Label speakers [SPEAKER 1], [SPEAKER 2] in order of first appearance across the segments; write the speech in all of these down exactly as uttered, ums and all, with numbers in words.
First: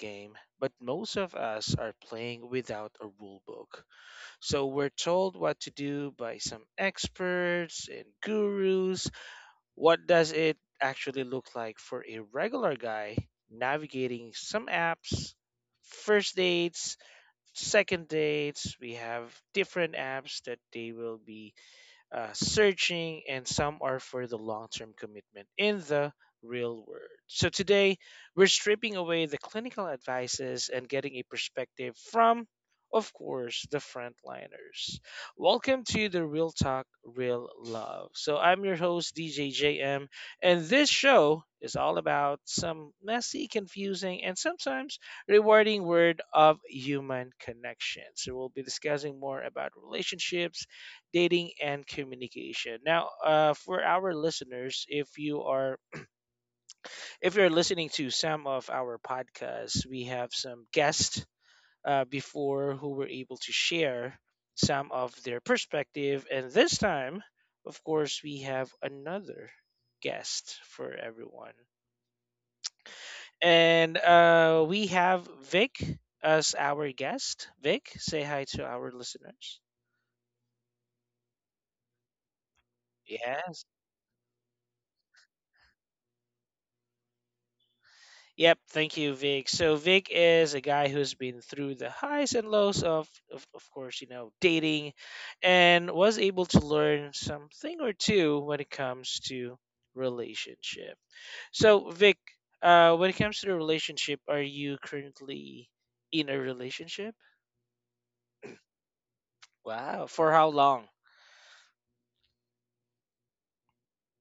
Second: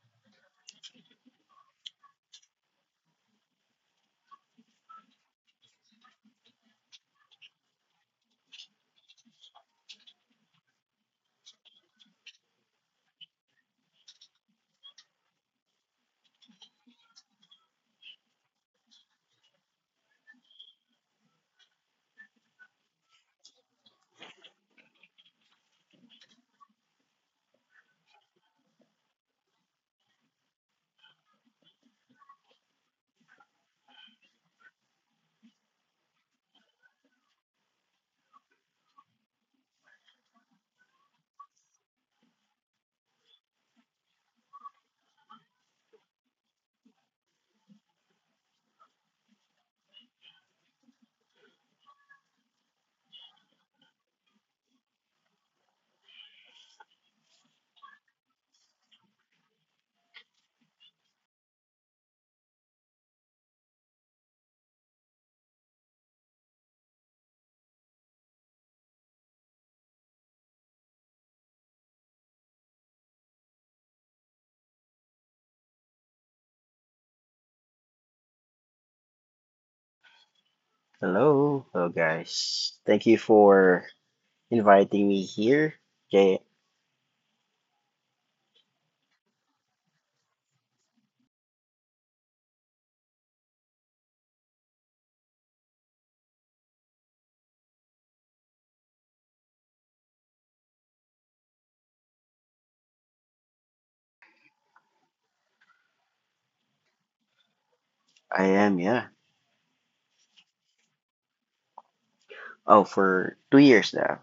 [SPEAKER 1] game, but most of us are playing without a rule book. So we're told what to do by some experts and gurus. What does it actually look like for a regular guy navigating some apps, first dates, second dates? We have different apps that they will be uh, searching, and some are for the long term commitment in the real world. So today, we're stripping away the clinical advices and getting a perspective from, of course, the frontliners. Welcome to the Real Talk, Real Love. So I'm your host, D J J M, and this show is all about some messy, confusing, and sometimes rewarding word of human connection. So we'll be discussing more about relationships, dating and communication. Now, uh, for our listeners, if you are if you're listening to some of our podcasts, we have some guests uh, before who were able to share some of their perspective, and this time, of course, we have another guest for everyone, and uh, we have Vic as our guest. Vic, say hi to our listeners.
[SPEAKER 2] Hello, hello guys. Thank you
[SPEAKER 1] Yes.
[SPEAKER 2] for inviting me here. Jay,
[SPEAKER 1] Yep, thank you, Vic. So Vic is a guy who's been through the highs and lows of, of, of course, you know, dating, and was able to learn something or two when it comes to relationship. So Vic, uh, when it comes to the relationship, are you currently in a relationship?
[SPEAKER 2] I am, yeah.
[SPEAKER 1] Wow, for how long?
[SPEAKER 2] Oh, for two years now.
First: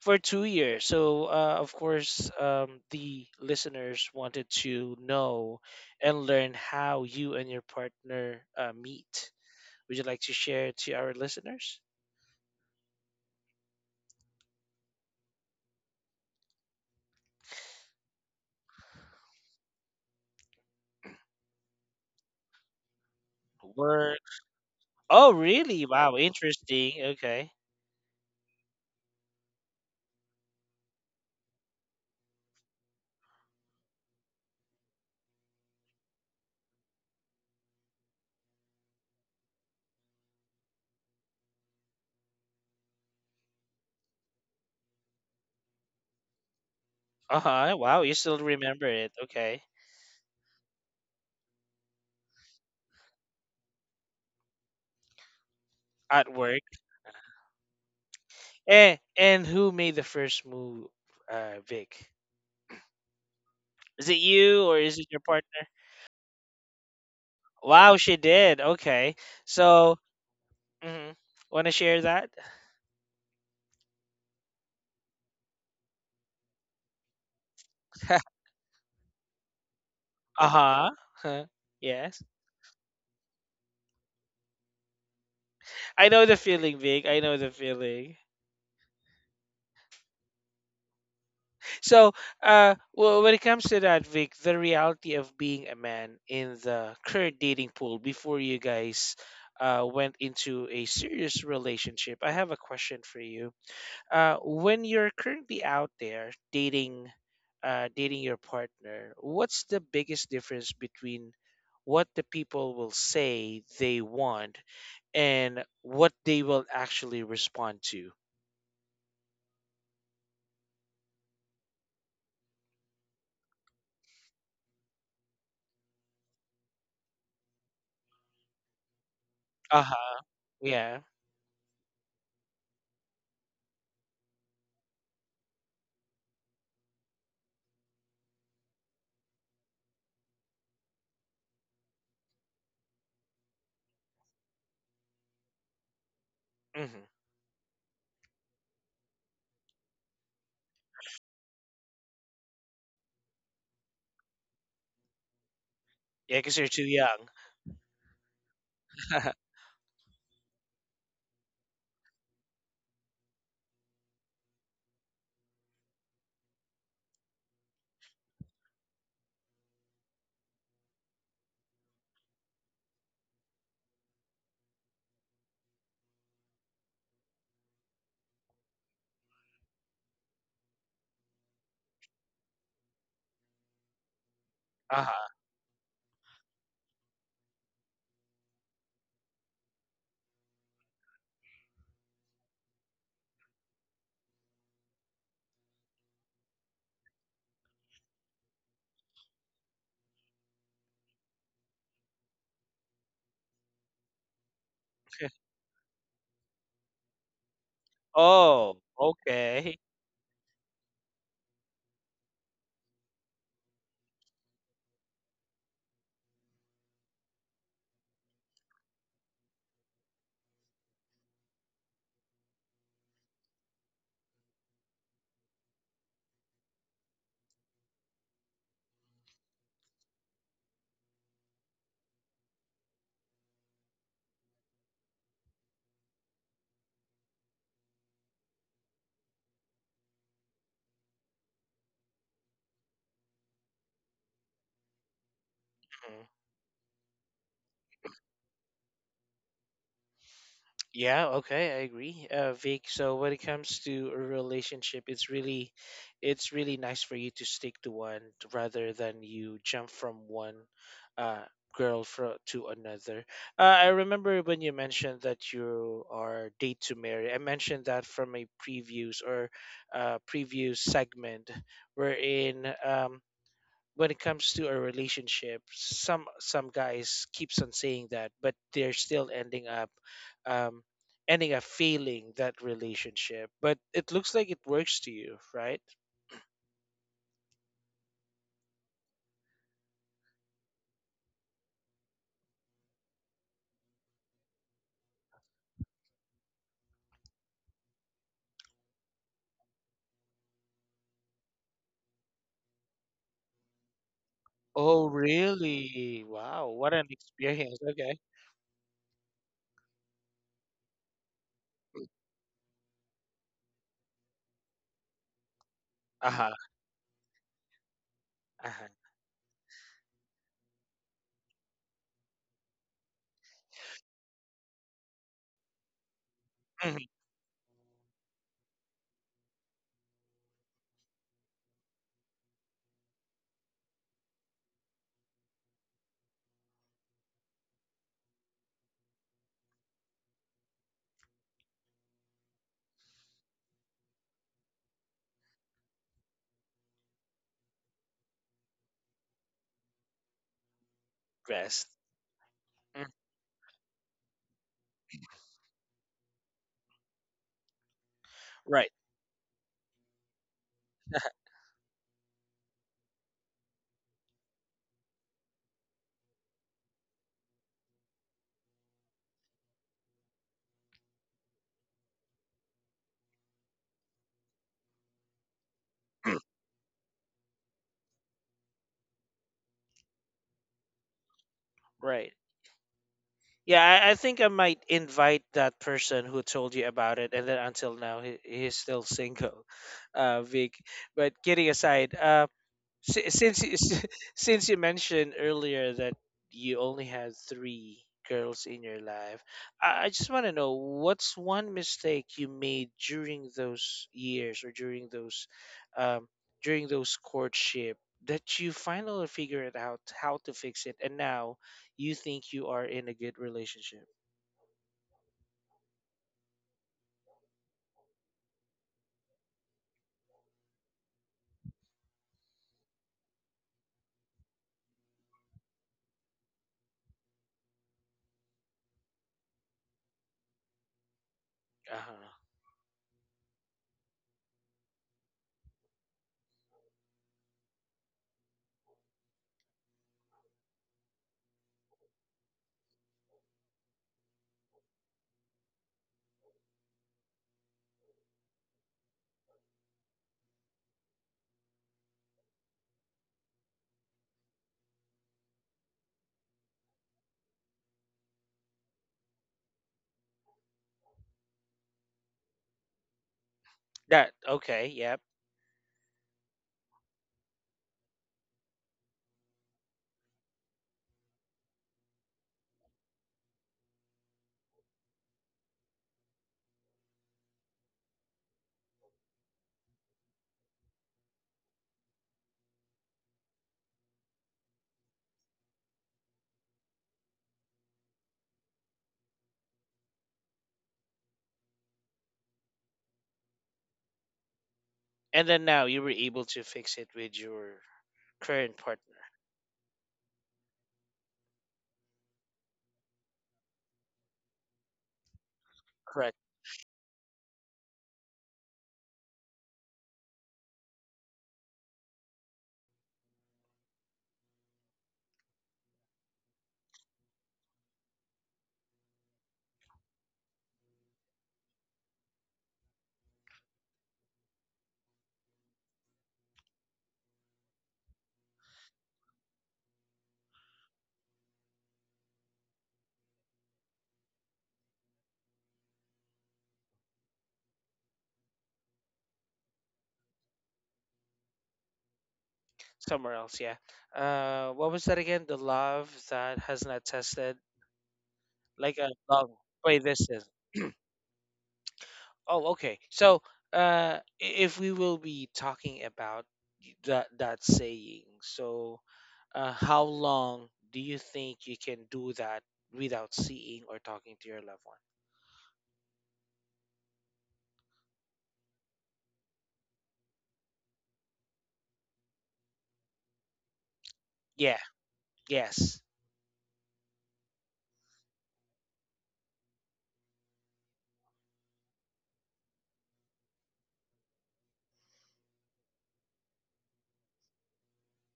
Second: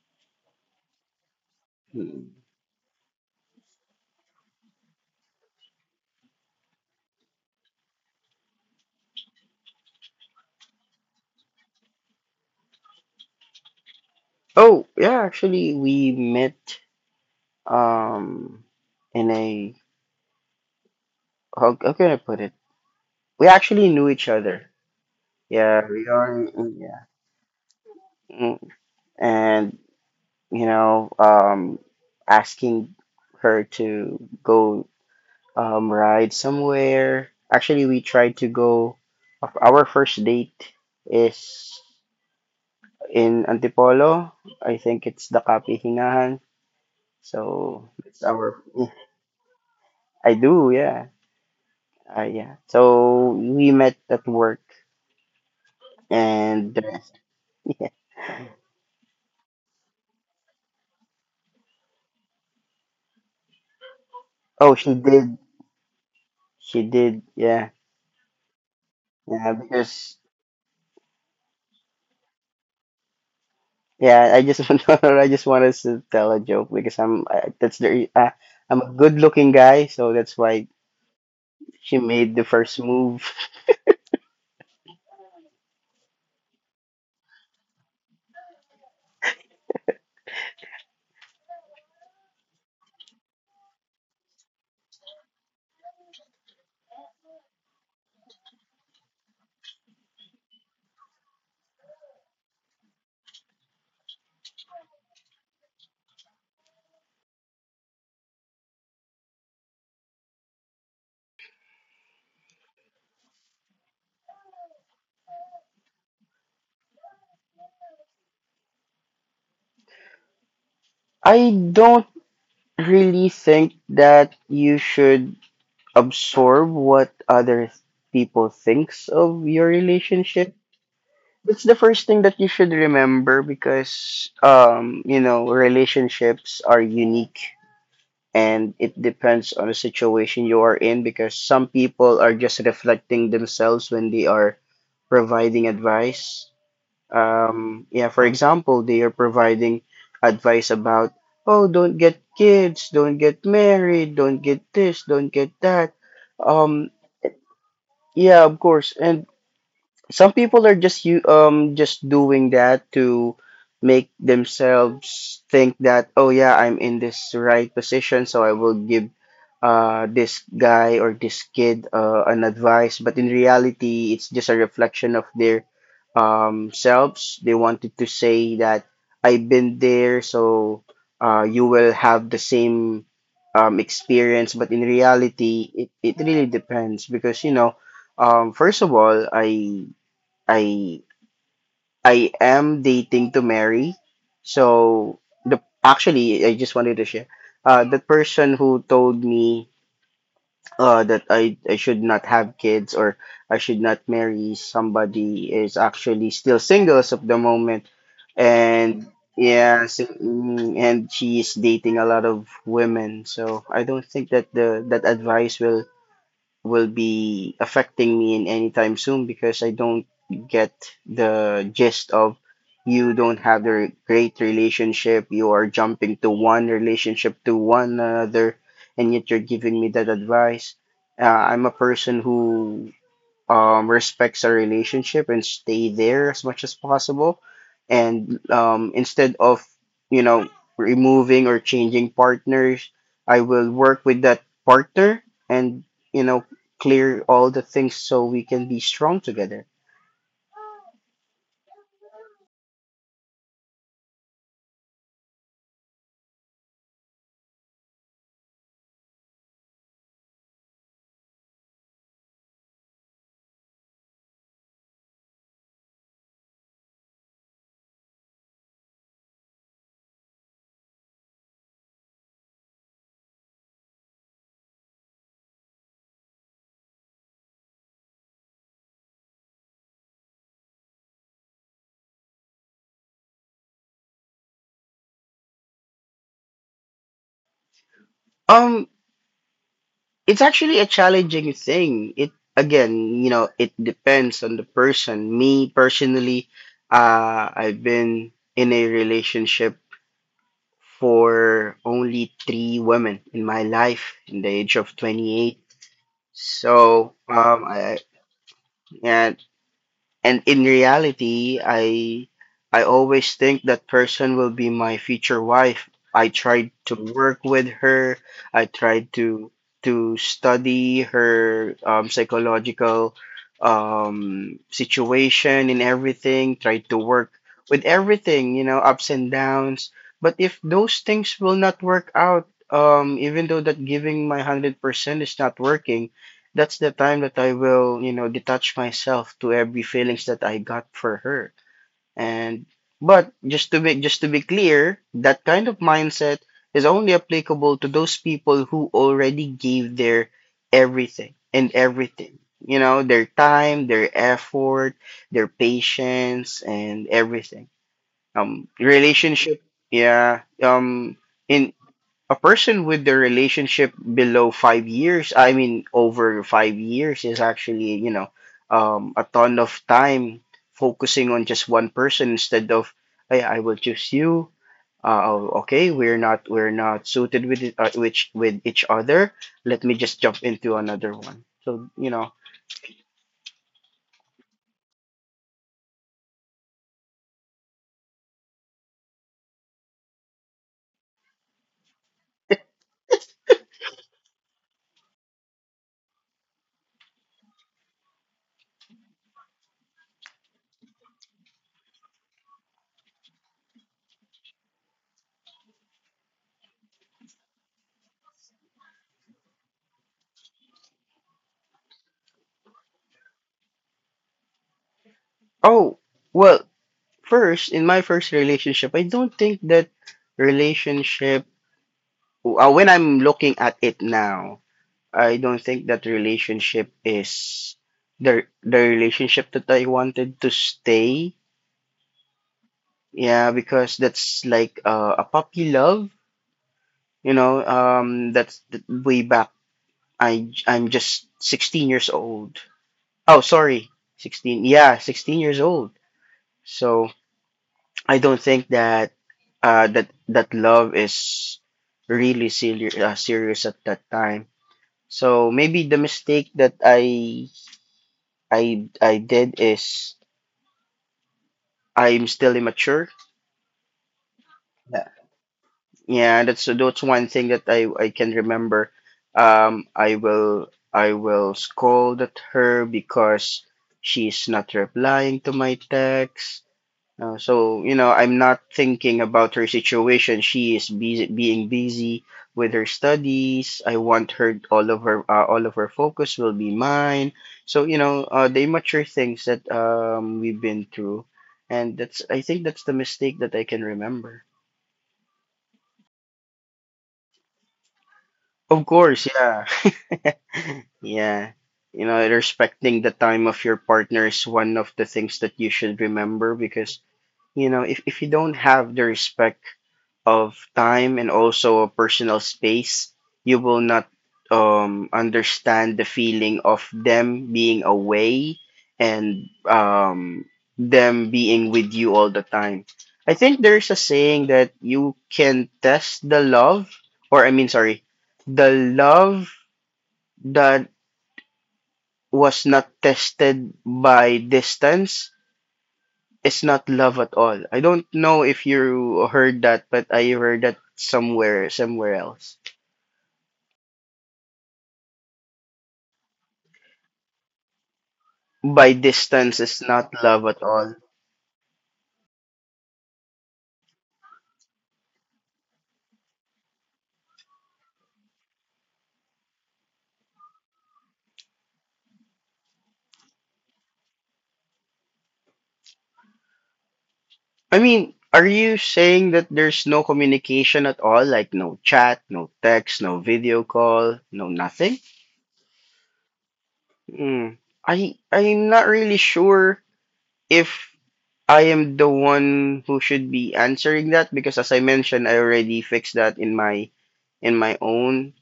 [SPEAKER 1] For two years. So, uh, of
[SPEAKER 2] Hmm.
[SPEAKER 1] course, um, the listeners wanted to know and learn how you and your partner uh, meet. Would you like to share to our listeners?
[SPEAKER 2] Oh, yeah, actually, we met um in a how, how can I put it? We actually knew
[SPEAKER 1] Work.
[SPEAKER 2] each other.
[SPEAKER 1] Oh,
[SPEAKER 2] Yeah,
[SPEAKER 1] really?
[SPEAKER 2] we
[SPEAKER 1] Wow,
[SPEAKER 2] are. in-
[SPEAKER 1] interesting.
[SPEAKER 2] Yeah.
[SPEAKER 1] Okay.
[SPEAKER 2] Mm. And you know, um, asking her to go um, ride somewhere. Actually, we tried to go. Our first date is in Antipolo. I think it's the Kapi Hingahan.
[SPEAKER 1] Uh huh.
[SPEAKER 2] So
[SPEAKER 1] Wow, you
[SPEAKER 2] it's
[SPEAKER 1] still
[SPEAKER 2] our.
[SPEAKER 1] remember it. Okay.
[SPEAKER 2] I do, yeah, uh, yeah. So we met at work,
[SPEAKER 1] At work.
[SPEAKER 2] and the rest. Yeah.
[SPEAKER 1] Eh, and who made the first move, uh, Vic? Is it you
[SPEAKER 2] Oh,
[SPEAKER 1] or
[SPEAKER 2] she
[SPEAKER 1] is it your
[SPEAKER 2] did.
[SPEAKER 1] partner?
[SPEAKER 2] She did. Yeah.
[SPEAKER 1] Wow, she did. Okay.
[SPEAKER 2] Yeah.
[SPEAKER 1] So,
[SPEAKER 2] Because
[SPEAKER 1] mhm. Want to share that?
[SPEAKER 2] yeah, I just want I just wanted to tell a joke because I'm I, that's the re- uh, I'm a good-looking guy, so that's why
[SPEAKER 1] Uh-huh. Huh.
[SPEAKER 2] she
[SPEAKER 1] Yes.
[SPEAKER 2] made the first move.
[SPEAKER 1] I know the feeling, Vic. I know the feeling. So, uh, well, when it comes to that, Vic, the reality of being a man in the current dating pool before you guys uh, went into a serious relationship, I have a question for you. Uh, when you're currently out there dating, uh, dating your partner, what's the biggest difference between what the people will say they want and what they will actually respond to?
[SPEAKER 2] I don't really think that you should absorb what other people thinks of your
[SPEAKER 1] Uh huh.
[SPEAKER 2] relationship.
[SPEAKER 1] Yeah.
[SPEAKER 2] That's the first thing that you should remember because um you know relationships are unique, and it depends on the situation you are in because some people are just reflecting themselves when they are providing advice.
[SPEAKER 1] Hmm.
[SPEAKER 2] Um, yeah, for example, they are providing advice about, oh, don't get kids, don't get married, don't get this, don't get that.
[SPEAKER 1] Yeah, because you're too
[SPEAKER 2] Um,
[SPEAKER 1] young.
[SPEAKER 2] yeah, of course. And some people are just you um just doing that to make themselves think that, oh yeah, I'm in this right position, so I will give uh this guy or this kid uh, an advice, but in reality it's just a reflection of their um selves. They wanted to say that I've been there, so uh you will have the same um experience, but in
[SPEAKER 1] Uh huh.
[SPEAKER 2] reality it, it really depends because you know, um first of all, I I I am dating to marry. So the actually I just wanted to share. Uh, the person who told me uh that I, I should not have kids or I should not marry somebody is actually still single as of the moment.
[SPEAKER 1] Oh,
[SPEAKER 2] And
[SPEAKER 1] okay.
[SPEAKER 2] yeah, so, mm, and she is dating a lot of women. So I don't think that the that advice will will be affecting me in any time soon because I don't get the gist of, you don't have the re- great relationship. You are jumping to one relationship to one another, and yet you're giving me that advice. Uh, I'm a person who um, respects our relationship and stay there as much as possible. And um, instead of, you know, removing or changing partners, I will work with that partner and, you know, clear all the things so we can be strong together.
[SPEAKER 1] Yeah, okay, I agree, uh, Vic. So when it comes to a relationship, it's really, it's really nice for you to stick to one rather than you jump from one uh, girl fro to another. Uh, I remember when you mentioned that you are date to marry. I mentioned that from a previous or uh, previous segment wherein um, when it comes to a relationship, some some guys keeps on saying that, but they're still ending up um, ending up failing that relationship. But it looks like it works to you, right?
[SPEAKER 2] Um, it's actually a challenging thing. It Again, you know, it depends on the person. Me personally, uh, I've been in a relationship for only three women in my life in the age of
[SPEAKER 1] Oh,
[SPEAKER 2] twenty-eight.
[SPEAKER 1] really? Wow, what an
[SPEAKER 2] So um,
[SPEAKER 1] experience.
[SPEAKER 2] I,
[SPEAKER 1] Okay.
[SPEAKER 2] and and in reality, I I always think that person will be my future wife. I
[SPEAKER 1] Uh huh.
[SPEAKER 2] tried to work with her. I
[SPEAKER 1] Uh huh.
[SPEAKER 2] tried to to study her um, psychological um, situation and everything. Tried to work with everything, you know, ups and downs. But if those things will not work out, um, even though that giving my hundred percent is not working, that's the time that I will, you know, detach myself to every feelings that I got for her. And but just to be just to be clear, that kind of mindset is only applicable to those people who already gave their everything and
[SPEAKER 1] Rest.
[SPEAKER 2] everything. You know,
[SPEAKER 1] Mm.
[SPEAKER 2] their time, their effort, their patience and everything. Um
[SPEAKER 1] Right.
[SPEAKER 2] relationship, yeah. Um in a person with the relationship below five years, I mean over five years, is actually, you know, um, a ton of time focusing on just one person instead of, hey, I will choose you. Uh, okay, we're not we're not suited with it, uh, which with each other. Let me just jump into another one. So you know,
[SPEAKER 1] Right. Yeah, I, I think I might invite that person who told you about it, and then until now he, he's still single, uh, Vic. But kidding aside, uh, Si- since you- since you mentioned earlier that you only had three girls in your life, I, I just want to know what's one mistake you made during those years or during those um, during those courtship that you finally figured out how to fix it, and now you think you are in a good relationship.
[SPEAKER 2] oh well. First, in my first relationship, I don't think that relationship. Uh, when I'm looking at it now, I don't think that relationship is the the relationship that I wanted to stay.
[SPEAKER 1] Uh-huh.
[SPEAKER 2] Yeah, because that's like uh, a puppy love, you know. Um, that's th- way back. I I'm just sixteen years old. Oh, sorry, sixteen. Yeah, sixteen years old. So I don't think that uh that that love is really serious, uh, serious at that time. So maybe the mistake that I I I did is I'm still immature.
[SPEAKER 1] That okay,
[SPEAKER 2] Yeah,
[SPEAKER 1] yep.
[SPEAKER 2] yeah, that's that's one thing that I, I can remember. Um, I will I will scold at her because she's not replying to my text. Uh, so you know I'm not thinking about her situation. She is busy being busy with her studies. I want her all of her uh, all of her focus will be mine. So you know, uh, the immature things that um, we've been through, and that's I think that's the mistake that I can remember.
[SPEAKER 1] And then now you were able to fix it with your current
[SPEAKER 2] Of
[SPEAKER 1] partner.
[SPEAKER 2] course, yeah. Yeah. You know, respecting the time of your partner is one of the things that you should remember because, you know, if, if you don't have the respect of time and also a personal space, you will not um, understand the feeling of them being away and um, them being with you all the time. I think there's a saying that you can test the love, or I mean, sorry, the love that was not tested by distance is not love at all. I don't know if you heard that, but I heard that somewhere, somewhere else.
[SPEAKER 1] Somewhere else, yeah. Uh, what was that again? The love that has not tested,
[SPEAKER 2] By
[SPEAKER 1] like a love.
[SPEAKER 2] distance is
[SPEAKER 1] Wait,
[SPEAKER 2] not
[SPEAKER 1] this
[SPEAKER 2] love
[SPEAKER 1] is.
[SPEAKER 2] at all.
[SPEAKER 1] Oh, okay. So, uh, i- if we will be talking about y- that that saying, so, uh, how long do you think you can do that without seeing or talking to your loved one?
[SPEAKER 2] I mean, are you saying that there's no communication at all? Like no chat, no text, no video call, no
[SPEAKER 1] Yeah.
[SPEAKER 2] nothing?
[SPEAKER 1] Yes.
[SPEAKER 2] Mm. I I'm not really sure if I am the one who should be answering that because, as I mentioned, I already fixed that in my in my own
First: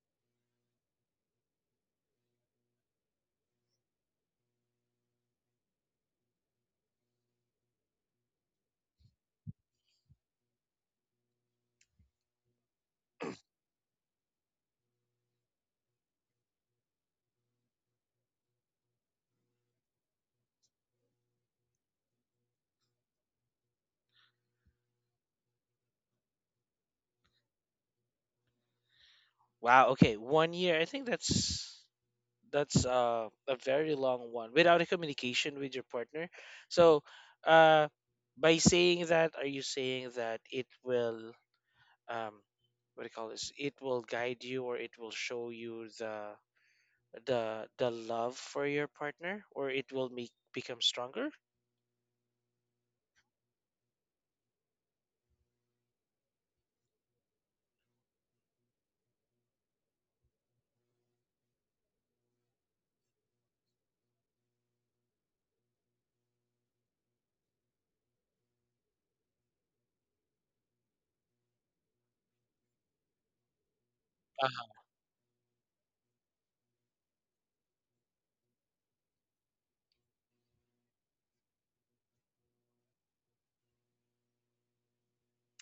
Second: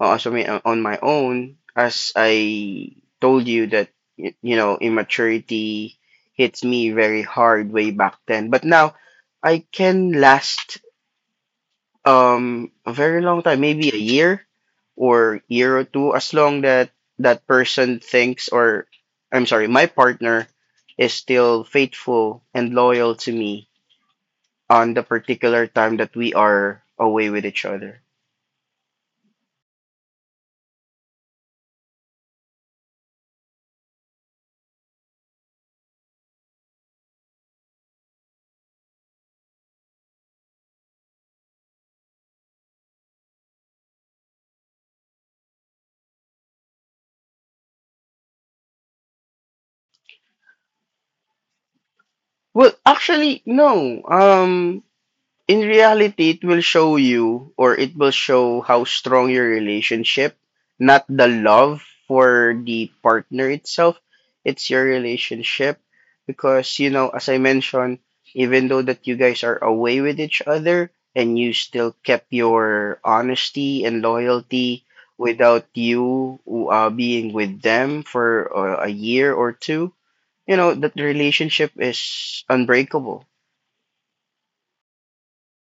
[SPEAKER 2] uh, so I uh, on my own. As I told you that, y- you know, immaturity hits me very hard way back then, but now I can last um a very long time, maybe a year or year or two, as long that that person thinks, or I'm sorry, my partner is still faithful and loyal to me on the particular time that we are away with each other.
[SPEAKER 1] Wow. Okay. One year. I think that's. That's uh, a very long one without a communication with your partner. So uh, by saying that, are you saying that it will um, what do you call this, it will guide you or it will show you the the the love for your partner, or it will make become stronger?
[SPEAKER 2] Well, actually, no. Um, in reality, it will show you or it will show how strong your relationship, not the love for the partner itself. It's your relationship because, you know, as I mentioned, even though that you guys are away with each other and you still kept your honesty and loyalty without you uh, being with them for uh, a year or two, you know that the relationship is unbreakable.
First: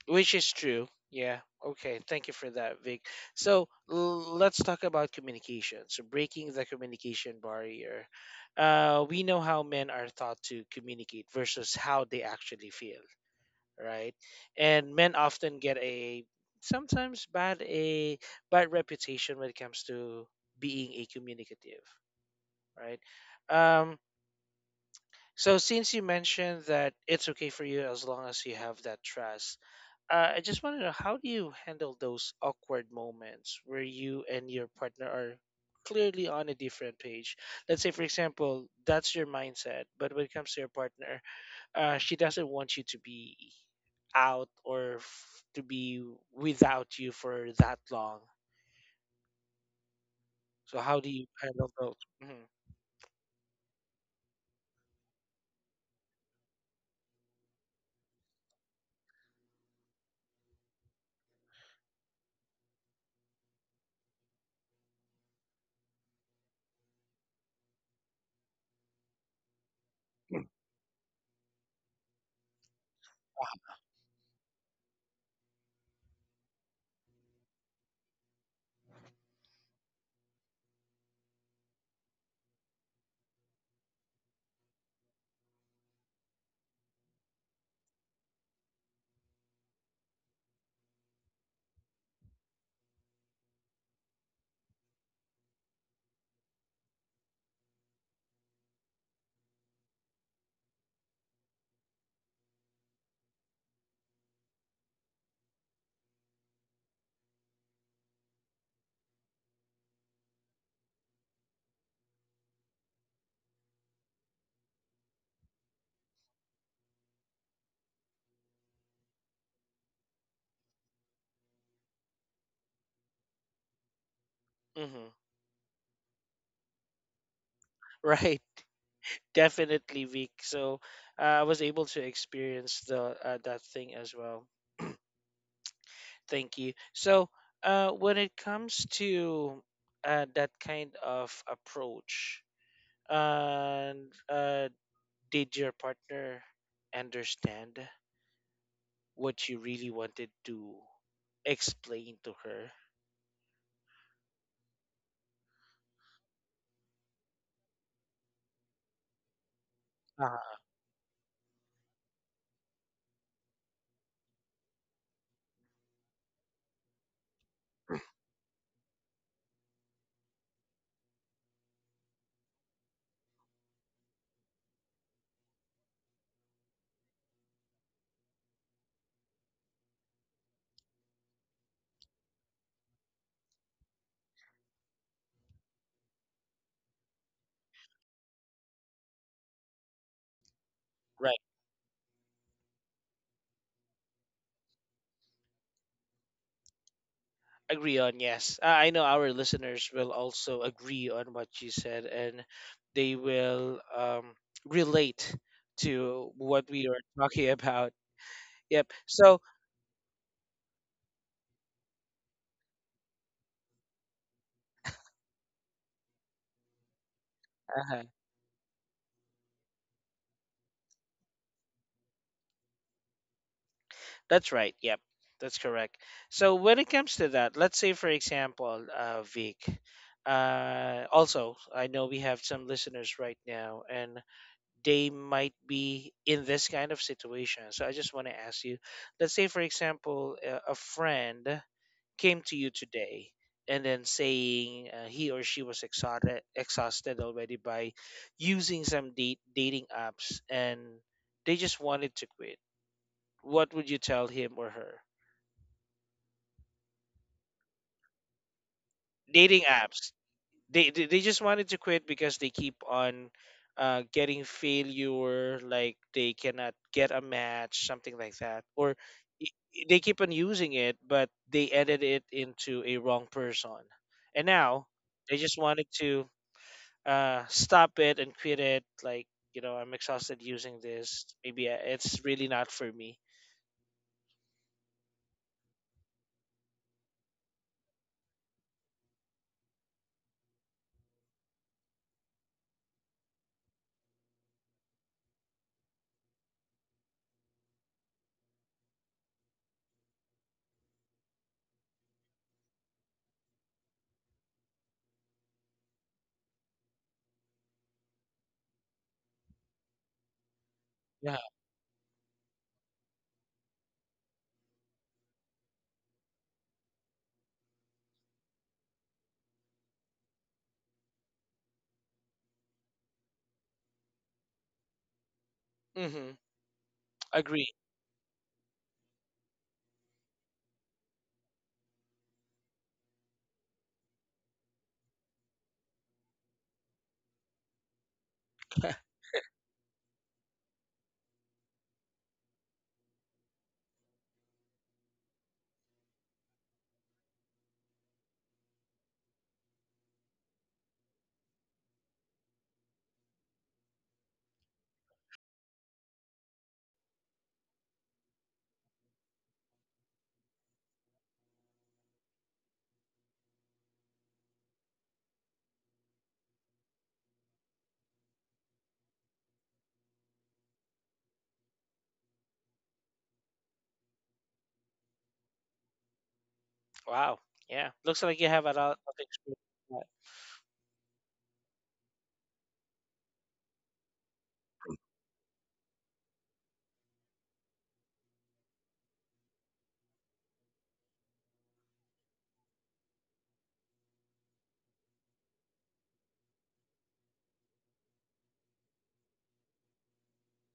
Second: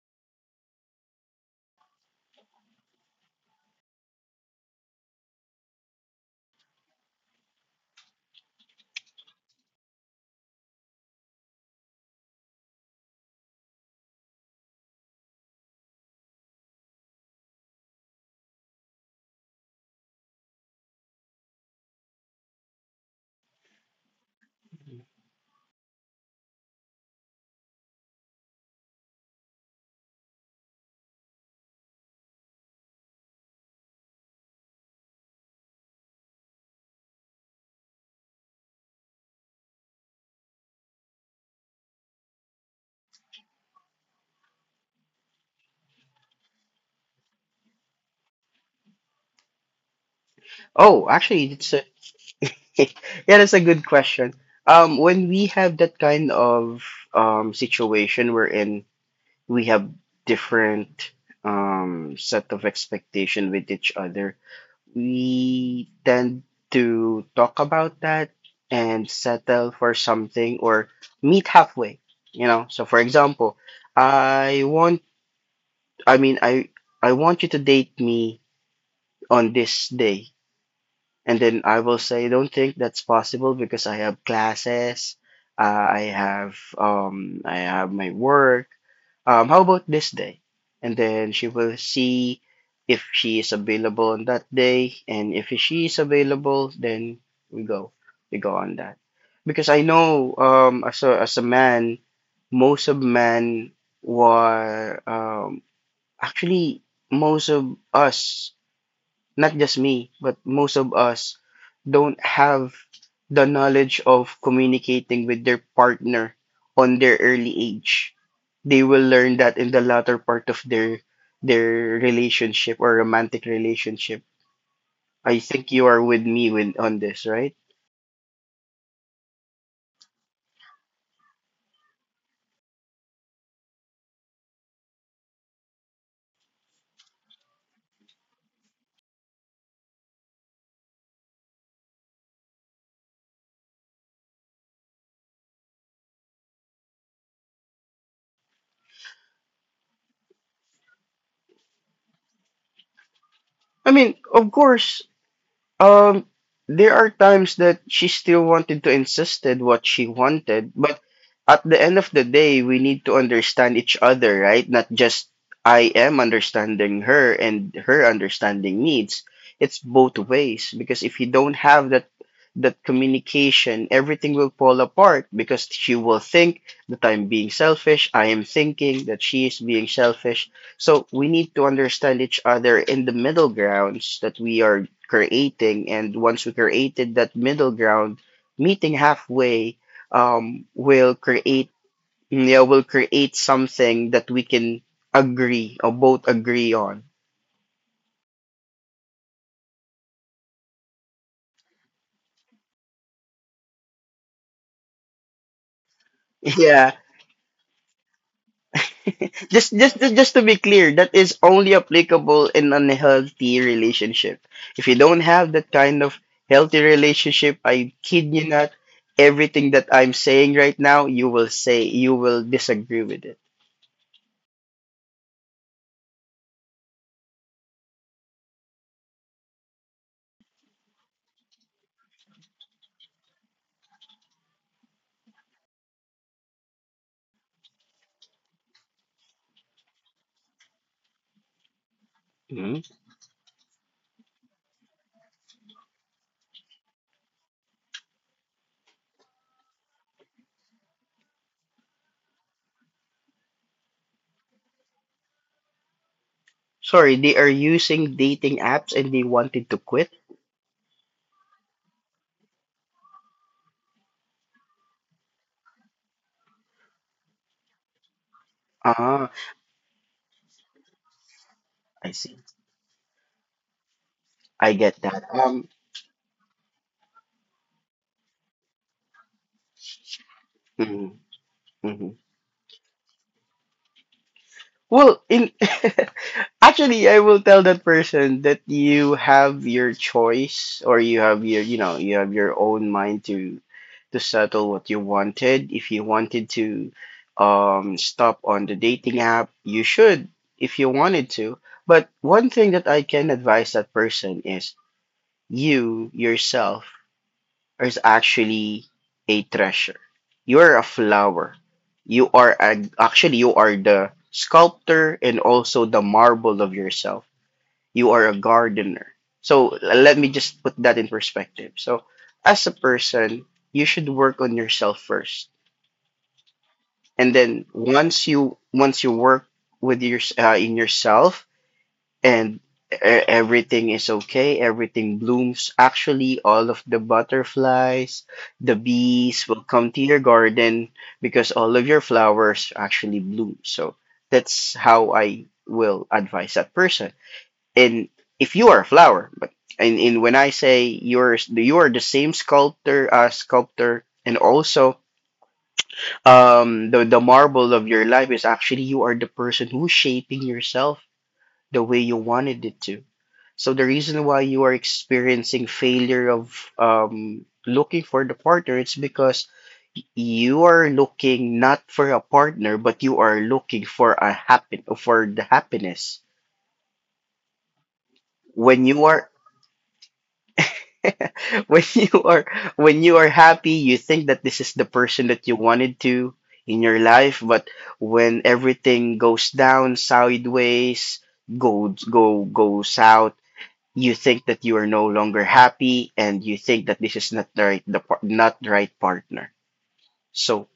[SPEAKER 1] Which is true. Yeah. Okay. Thank you for that, Vic. So l- let's talk about communication. So breaking the communication barrier. Uh, we know how men are taught to communicate versus how they actually feel, right? And men often get a sometimes bad a bad reputation when it comes to being a communicative, right? Um, so since you mentioned that it's okay for you as long as you have that trust, uh, I just want to know, how do you handle those awkward moments where you and your partner are clearly on a different page? Let's say, for example, that's your mindset, but when it comes to your partner, uh, she doesn't want you to be out or f- to be without you for that long. So how
[SPEAKER 2] Oh,
[SPEAKER 1] do you
[SPEAKER 2] actually
[SPEAKER 1] handle
[SPEAKER 2] it's a
[SPEAKER 1] those? hmm
[SPEAKER 2] yeah, that's a good question. Um when we have that kind of um situation wherein we have different um set of expectation with each other, we tend to talk about that and settle for something or meet halfway, you know. So for example, I want I mean i i want you to date me on this day. And then I will say, I don't think that's possible because I have classes, uh, I have um, I have my work. Um, how about this day? And then she will see if she is available on that day, and if she is available, then we go, we go on that. Because I know, um, as a as a man, most of men were um, actually most of us not just me, but most of us don't have the knowledge of communicating with their partner on their early age. They will learn that in the latter part of their their relationship or romantic relationship.
[SPEAKER 1] hmm
[SPEAKER 2] I think you are with me with on this, right?
[SPEAKER 1] Right. Definitely weak. So uh, I was able to experience the uh, that thing as well. Thank you. So uh, when it comes to uh, that kind of approach, and uh, did your partner understand what you really wanted to explain to her?
[SPEAKER 2] I mean, of course, Um, there are times that she still wanted to insisted what she
[SPEAKER 1] Uh-huh.
[SPEAKER 2] wanted, but at the end of the day, we need to understand each other, right? Not just I am understanding her and her understanding needs. It's both ways, because if you don't have that that communication, everything will fall apart because she will think that I'm being selfish, I am thinking that she is being selfish. So we need to understand each other in the middle grounds that we are creating, and once we created that middle ground, meeting halfway um will create, yeah, will create something that we can agree or both agree on.
[SPEAKER 1] Agree on, yes. Uh, I know our listeners will also agree on what you said, and they will um, relate to what we
[SPEAKER 2] Yeah,
[SPEAKER 1] are talking about. Yep. So
[SPEAKER 2] just just just just to be clear, that is only applicable in an healthy relationship. If you don't have that kind of healthy relationship, I
[SPEAKER 1] uh
[SPEAKER 2] kid you not, everything that I'm saying right now you will say you will disagree with it.
[SPEAKER 1] that's right. Yep, that's correct. So when it comes to that, let's say for example, uh, Vic, uh, also I know we have some listeners right now, and they might be in this kind of situation, so I just want to ask you, let's say for example, a a friend came to you today and then saying, uh, he or she was exhausted exhausted already by using some date, dating apps, and they just wanted to quit. What would you tell him or her?
[SPEAKER 2] Sorry, they are using dating apps and they
[SPEAKER 1] Dating
[SPEAKER 2] wanted to quit.
[SPEAKER 1] apps, they they, they just wanted to quit because they keep on uh, getting failure, like they cannot get a match, something like that, or
[SPEAKER 2] Ah,
[SPEAKER 1] i- i- they keep on using it but they
[SPEAKER 2] I
[SPEAKER 1] edit it
[SPEAKER 2] see.
[SPEAKER 1] into a wrong person, and
[SPEAKER 2] I
[SPEAKER 1] now
[SPEAKER 2] get that.
[SPEAKER 1] they just
[SPEAKER 2] Um,
[SPEAKER 1] wanted to uh, stop it and quit it. Like, you know, I'm exhausted using
[SPEAKER 2] mhm,
[SPEAKER 1] this. Maybe I-
[SPEAKER 2] mhm.
[SPEAKER 1] it's really not for me.
[SPEAKER 2] Well, in actually, I will tell that person that you have your choice, or you have your, you know, you have your own mind to to settle what you wanted. If you wanted to um stop on the dating app, you should, if you wanted to. But one thing that I can advise that person is you yourself is actually a treasure. You are a
[SPEAKER 1] Yeah.
[SPEAKER 2] flower. You are a, actually you are the sculptor and also the marble of yourself. You are a gardener. So l- let me just put that in perspective. So as a person, you should work on yourself first,
[SPEAKER 1] Mm-hmm.
[SPEAKER 2] and then
[SPEAKER 1] Agree.
[SPEAKER 2] once you once you work with your uh, in yourself, and e- everything is okay, everything blooms, actually all of the butterflies, the bees will come to your garden because all of your flowers actually bloom. So that's how I will advise that person. And if you are a flower, but and, and when I say you're you are the same sculptor, uh, sculptor and also um the, the marble of your life, is actually you are the person who's shaping yourself the way you wanted it to. So the reason why you are experiencing failure of um, looking for the partner, it's because y- you are looking not for a partner, but you are looking for a happen for the happiness.
[SPEAKER 1] Wow. Yeah. Looks like you have a
[SPEAKER 2] When
[SPEAKER 1] lot
[SPEAKER 2] you
[SPEAKER 1] of
[SPEAKER 2] are
[SPEAKER 1] experience with that.
[SPEAKER 2] when you are when you are happy, you think that this is the person that you wanted to in your life. But when everything goes down sideways, goes go go south, you think that you are no longer happy and you think that this is not the right the par- not the right partner. So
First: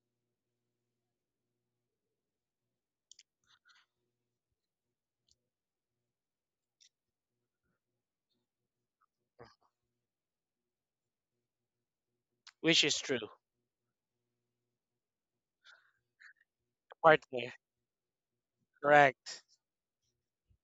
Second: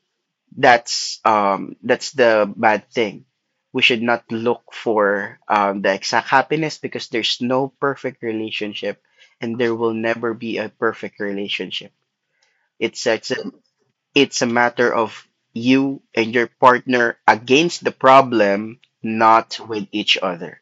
[SPEAKER 2] that's um that's the bad thing. We should not look for um, the exact happiness because there's no perfect relationship, and there will never be a perfect relationship.
[SPEAKER 1] Which is
[SPEAKER 2] it's
[SPEAKER 1] true.
[SPEAKER 2] it's a, it's a matter of you and your partner
[SPEAKER 1] Partner.
[SPEAKER 2] against the problem,
[SPEAKER 1] Correct.
[SPEAKER 2] not with each other.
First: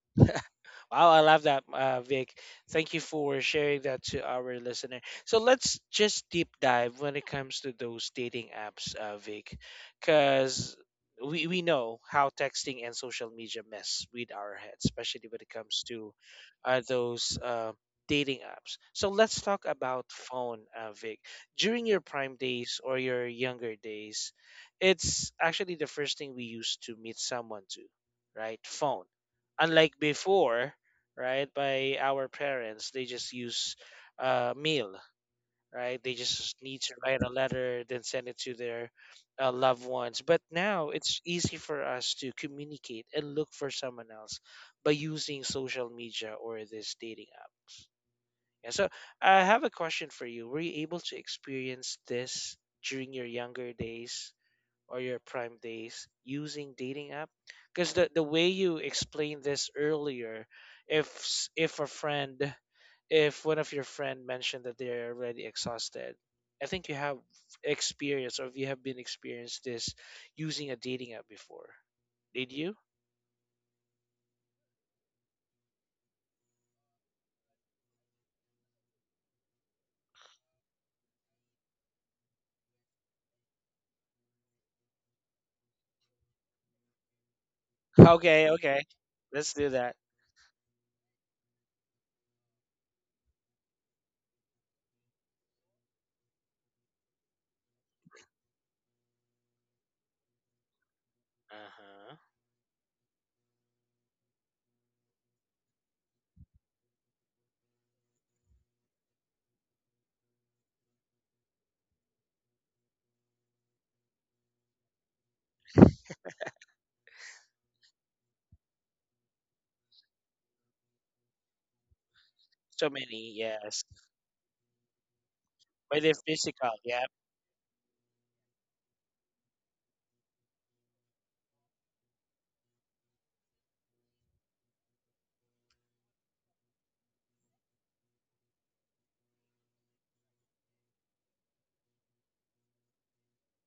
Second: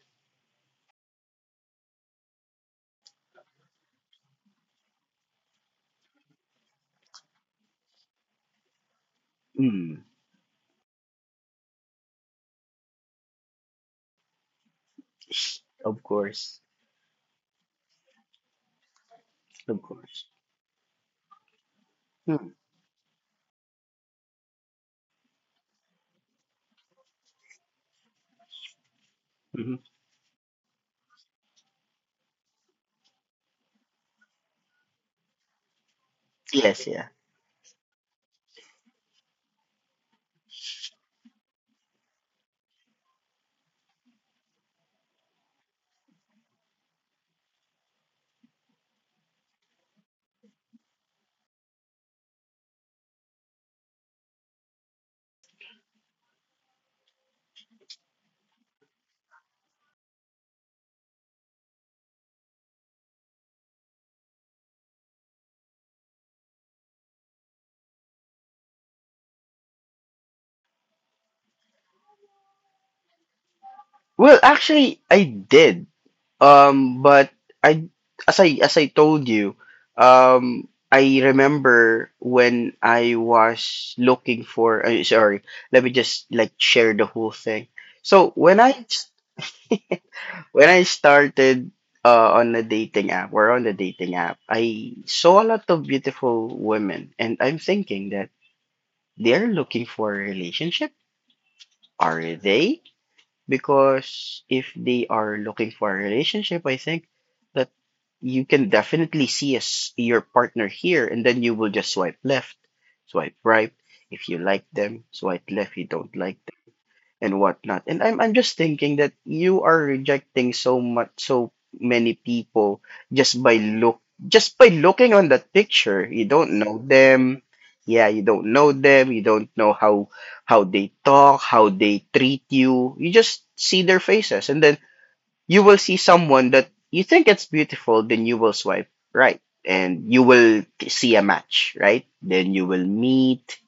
[SPEAKER 1] Wow, I love that, uh, Vic. Thank you for sharing that to our listener. So let's just deep dive when it comes to those dating apps, uh, Vic,
[SPEAKER 2] Mm,
[SPEAKER 1] because we, we know how texting and social media mess with our heads, especially when it comes
[SPEAKER 2] of
[SPEAKER 1] to
[SPEAKER 2] course,
[SPEAKER 1] uh, those uh, dating apps. So let's talk
[SPEAKER 2] of
[SPEAKER 1] about
[SPEAKER 2] course.
[SPEAKER 1] phone, uh, Vic. During your prime
[SPEAKER 2] Hmm.
[SPEAKER 1] days or your younger days, it's actually the first thing we used to meet someone to, right? Phone,
[SPEAKER 2] Mm-hmm.
[SPEAKER 1] unlike before, right? By our parents, they just use uh, mail, right? They just need
[SPEAKER 2] Yes,
[SPEAKER 1] to
[SPEAKER 2] yeah.
[SPEAKER 1] write a letter, then send it to their uh, loved ones. But now it's easy for us to communicate and look for someone else by using social media or this dating app. Yeah, so I have a question for you. Were you able to experience this during your younger days or your prime days using dating app? Because the, the way you explained this earlier, if s- if a friend, if one of your friend mentioned that they're already exhausted, I think you have experience, or if you have been experienced this using a dating app before, did you?
[SPEAKER 2] Well, actually, I did. Um, but I, as I as I told you, um, I remember when I was looking for. Uh, sorry, let me just like share the whole thing. So
[SPEAKER 1] Okay,
[SPEAKER 2] when I
[SPEAKER 1] okay, let's do that.
[SPEAKER 2] when I started uh, on a dating app, or on the dating app, I saw a lot of beautiful women, and I'm thinking that they're looking for a relationship.
[SPEAKER 1] Uh-huh.
[SPEAKER 2] Are they? Because if they are looking for a relationship, I think that you can definitely see as your partner here, and then you will just swipe left, swipe right. If you like them, swipe left. You don't like, and whatnot. And I'm I'm just thinking that you are rejecting so much, so many people,
[SPEAKER 1] So many,
[SPEAKER 2] just by
[SPEAKER 1] yes.
[SPEAKER 2] look just by looking on that
[SPEAKER 1] But
[SPEAKER 2] picture.
[SPEAKER 1] they're
[SPEAKER 2] You don't
[SPEAKER 1] physical,
[SPEAKER 2] know
[SPEAKER 1] yeah.
[SPEAKER 2] them. Yeah, you don't know them. You don't know how how they talk, how they treat you. You just see their faces, and then you will see someone that you think it's beautiful, then you will swipe right and you will see a match, right? Then you will meet,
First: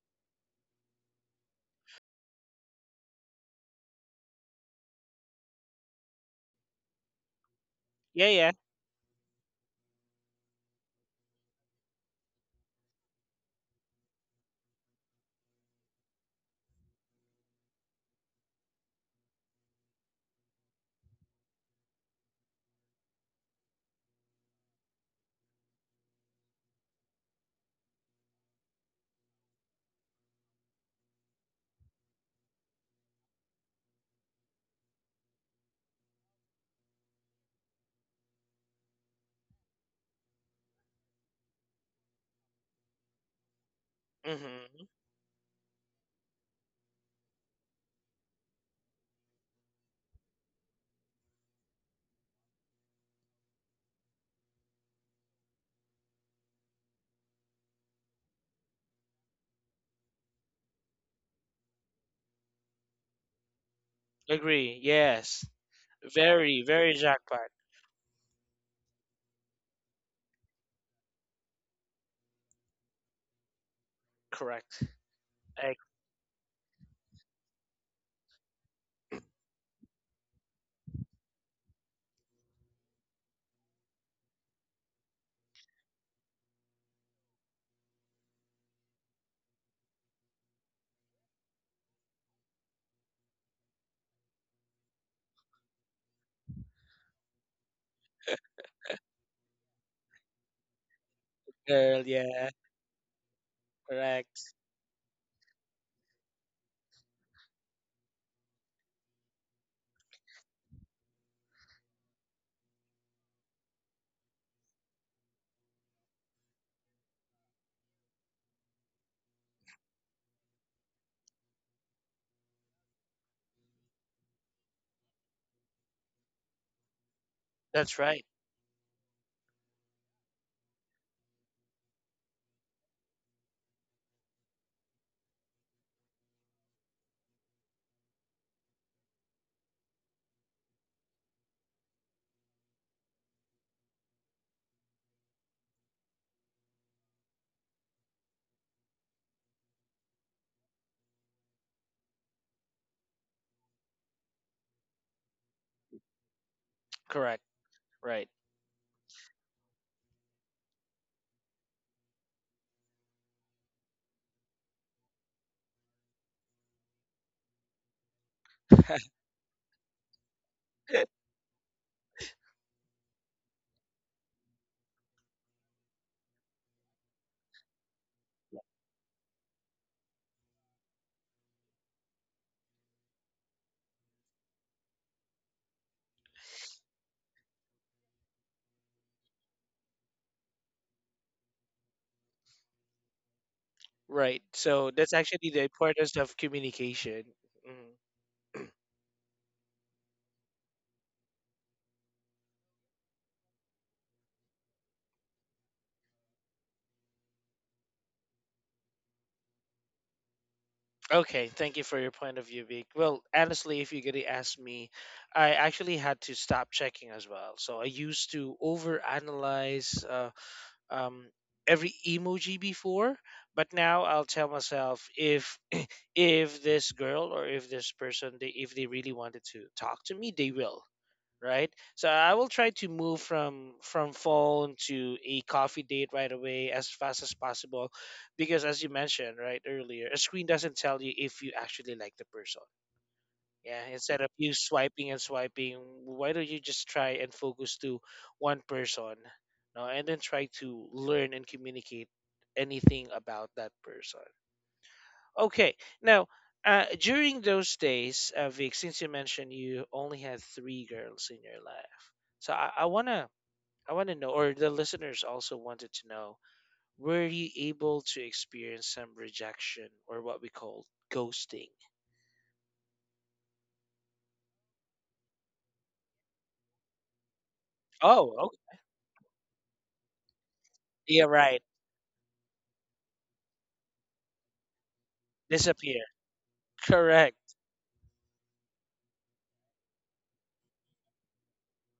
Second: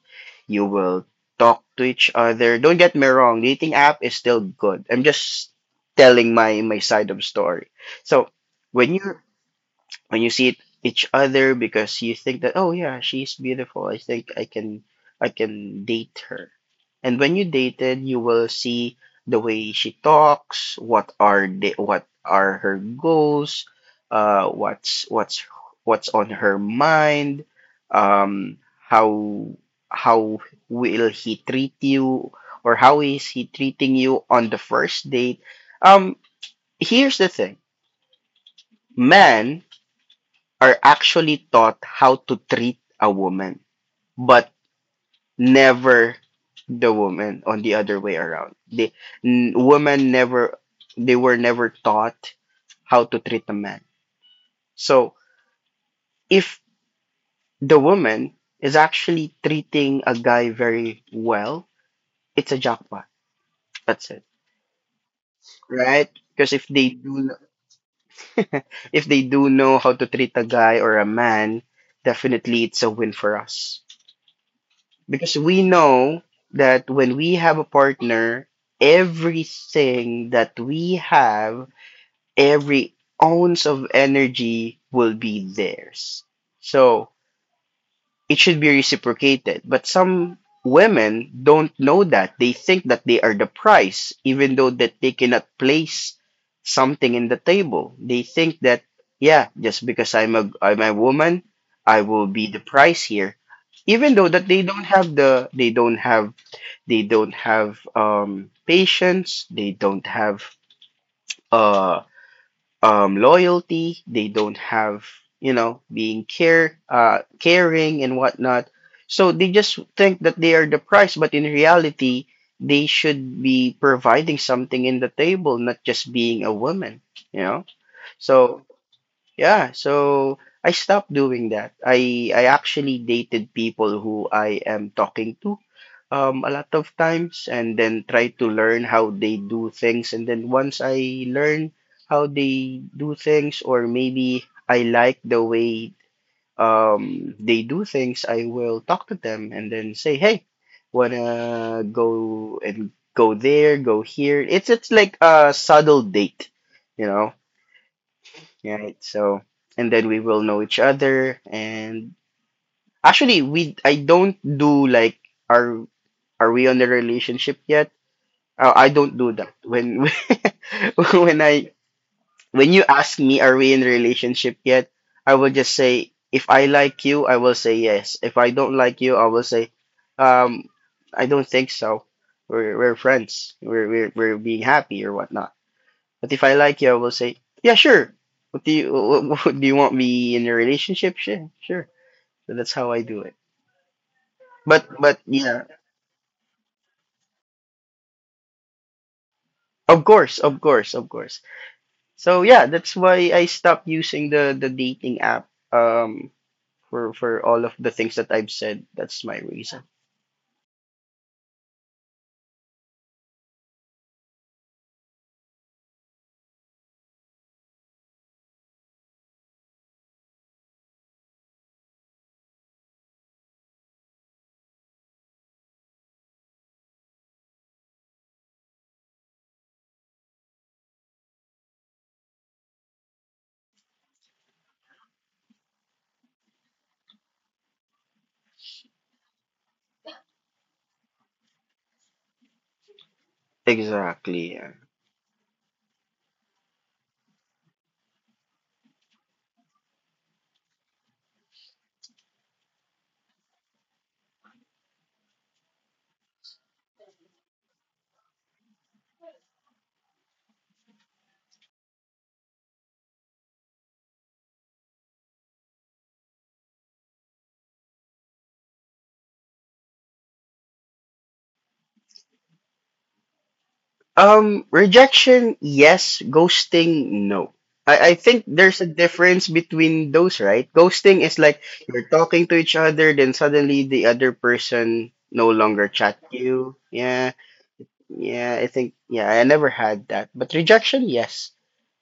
[SPEAKER 2] you will talk to each other. Don't get me wrong, dating app is still good. I'm just telling my my side of story.
[SPEAKER 1] Yeah,
[SPEAKER 2] So
[SPEAKER 1] yeah.
[SPEAKER 2] when you when you see it, each other, because you think that, oh yeah, she's beautiful, I think I can i can date her. And when you dated, you will see the way she talks, what are the what are her goals, uh what's what's what's on her mind, um, how how will he treat you, or how is he treating you on the first date. Um, here's the thing, man are actually taught how to treat a woman, but
[SPEAKER 1] Mm-hmm.
[SPEAKER 2] never the woman on the other way around. The n- women never, they were never taught how to treat a man. So if the woman is actually treating a guy very well, it's a jackpot. That's it,
[SPEAKER 1] Agree, yes.
[SPEAKER 2] right? Because
[SPEAKER 1] Very,
[SPEAKER 2] if they
[SPEAKER 1] very
[SPEAKER 2] do,
[SPEAKER 1] jackpot.
[SPEAKER 2] if they do know how to treat a guy or a man, definitely it's a win for us.
[SPEAKER 1] Correct.
[SPEAKER 2] Because we
[SPEAKER 1] Like,
[SPEAKER 2] know that when we have a partner, everything that we have, every ounce of energy will be theirs. So it should be reciprocated. But some women don't know that. They think that they are the prize, even though that they cannot place something in the table. They think that, yeah, just because I'm a I'm a woman, I
[SPEAKER 1] girl,
[SPEAKER 2] will be
[SPEAKER 1] yeah.
[SPEAKER 2] the prize here. Even though that
[SPEAKER 1] Correct.
[SPEAKER 2] they don't have the they don't have, they don't have um patience, they don't have uh um, loyalty. They don't have, you know, being care, uh, caring and whatnot. So they just think that they are the price, but in reality, they should be providing something in the table, not just being a woman. You know,
[SPEAKER 1] That's right.
[SPEAKER 2] so yeah, so I stopped doing that. I I actually dated people who I am talking to, um, a lot of times, and then try to learn how they do things, and then once I learn how they do things or maybe I like the way um they do things, I will talk to them and then say, "Hey, wanna go and go there, go here." It's it's like a subtle date, you know,
[SPEAKER 1] Correct. Right.
[SPEAKER 2] right? So, and then we will know each other. And actually, we I don't do like, are are we on the relationship yet? Uh, I don't do that. When when I when you ask me, are we in relationship yet? I will just say, if I like you, I will say yes. If I don't like you, I will say, um, I don't think so. We're we're friends. We're we're we're being happy or whatnot. But if I like you, I will say, yeah, sure. What do you what, what, do you want me in a relationship? Sure, sure. So that's how I do it.
[SPEAKER 1] Right.
[SPEAKER 2] But
[SPEAKER 1] So that's
[SPEAKER 2] but
[SPEAKER 1] actually the
[SPEAKER 2] yeah,
[SPEAKER 1] importance of communication. Mm.
[SPEAKER 2] of course, of course, of course. So yeah, that's why I stopped using the the dating app, um, for for all of the things that I've said. That's my reason.
[SPEAKER 1] Okay, thank you for your point of view, Vic. Well, honestly, if you're gonna ask me, I actually had to stop checking as well. So I used to overanalyze uh, um, every emoji before, but now I'll tell myself, if if this girl or if this person, they, if they really wanted to talk to me, they will. Right? So I will try to move from from phone to a coffee date right away as fast as possible, because as you mentioned right earlier, a screen doesn't tell you if you actually like the person. Yeah, instead of
[SPEAKER 2] Exactly.
[SPEAKER 1] you
[SPEAKER 2] Yeah.
[SPEAKER 1] swiping and swiping, why don't you just try and focus to one person, no, and then try to learn and communicate anything about that person. Okay. Now, uh, during those days, uh, Vic, since you mentioned you only had three girls in your life, so I, I wanna, I wanna know, or the listeners also wanted to know, were you able to experience some rejection or what we call ghosting?
[SPEAKER 2] Um, rejection, yes. Ghosting, no. I, I
[SPEAKER 1] Oh,
[SPEAKER 2] think
[SPEAKER 1] okay.
[SPEAKER 2] there's a difference between those, right? Ghosting
[SPEAKER 1] Yeah,
[SPEAKER 2] is like
[SPEAKER 1] right.
[SPEAKER 2] you're talking to each other, then suddenly the other person no longer
[SPEAKER 1] Disappear.
[SPEAKER 2] chat you. Yeah,
[SPEAKER 1] Correct.
[SPEAKER 2] yeah. I think yeah. I never had that, but rejection, yes.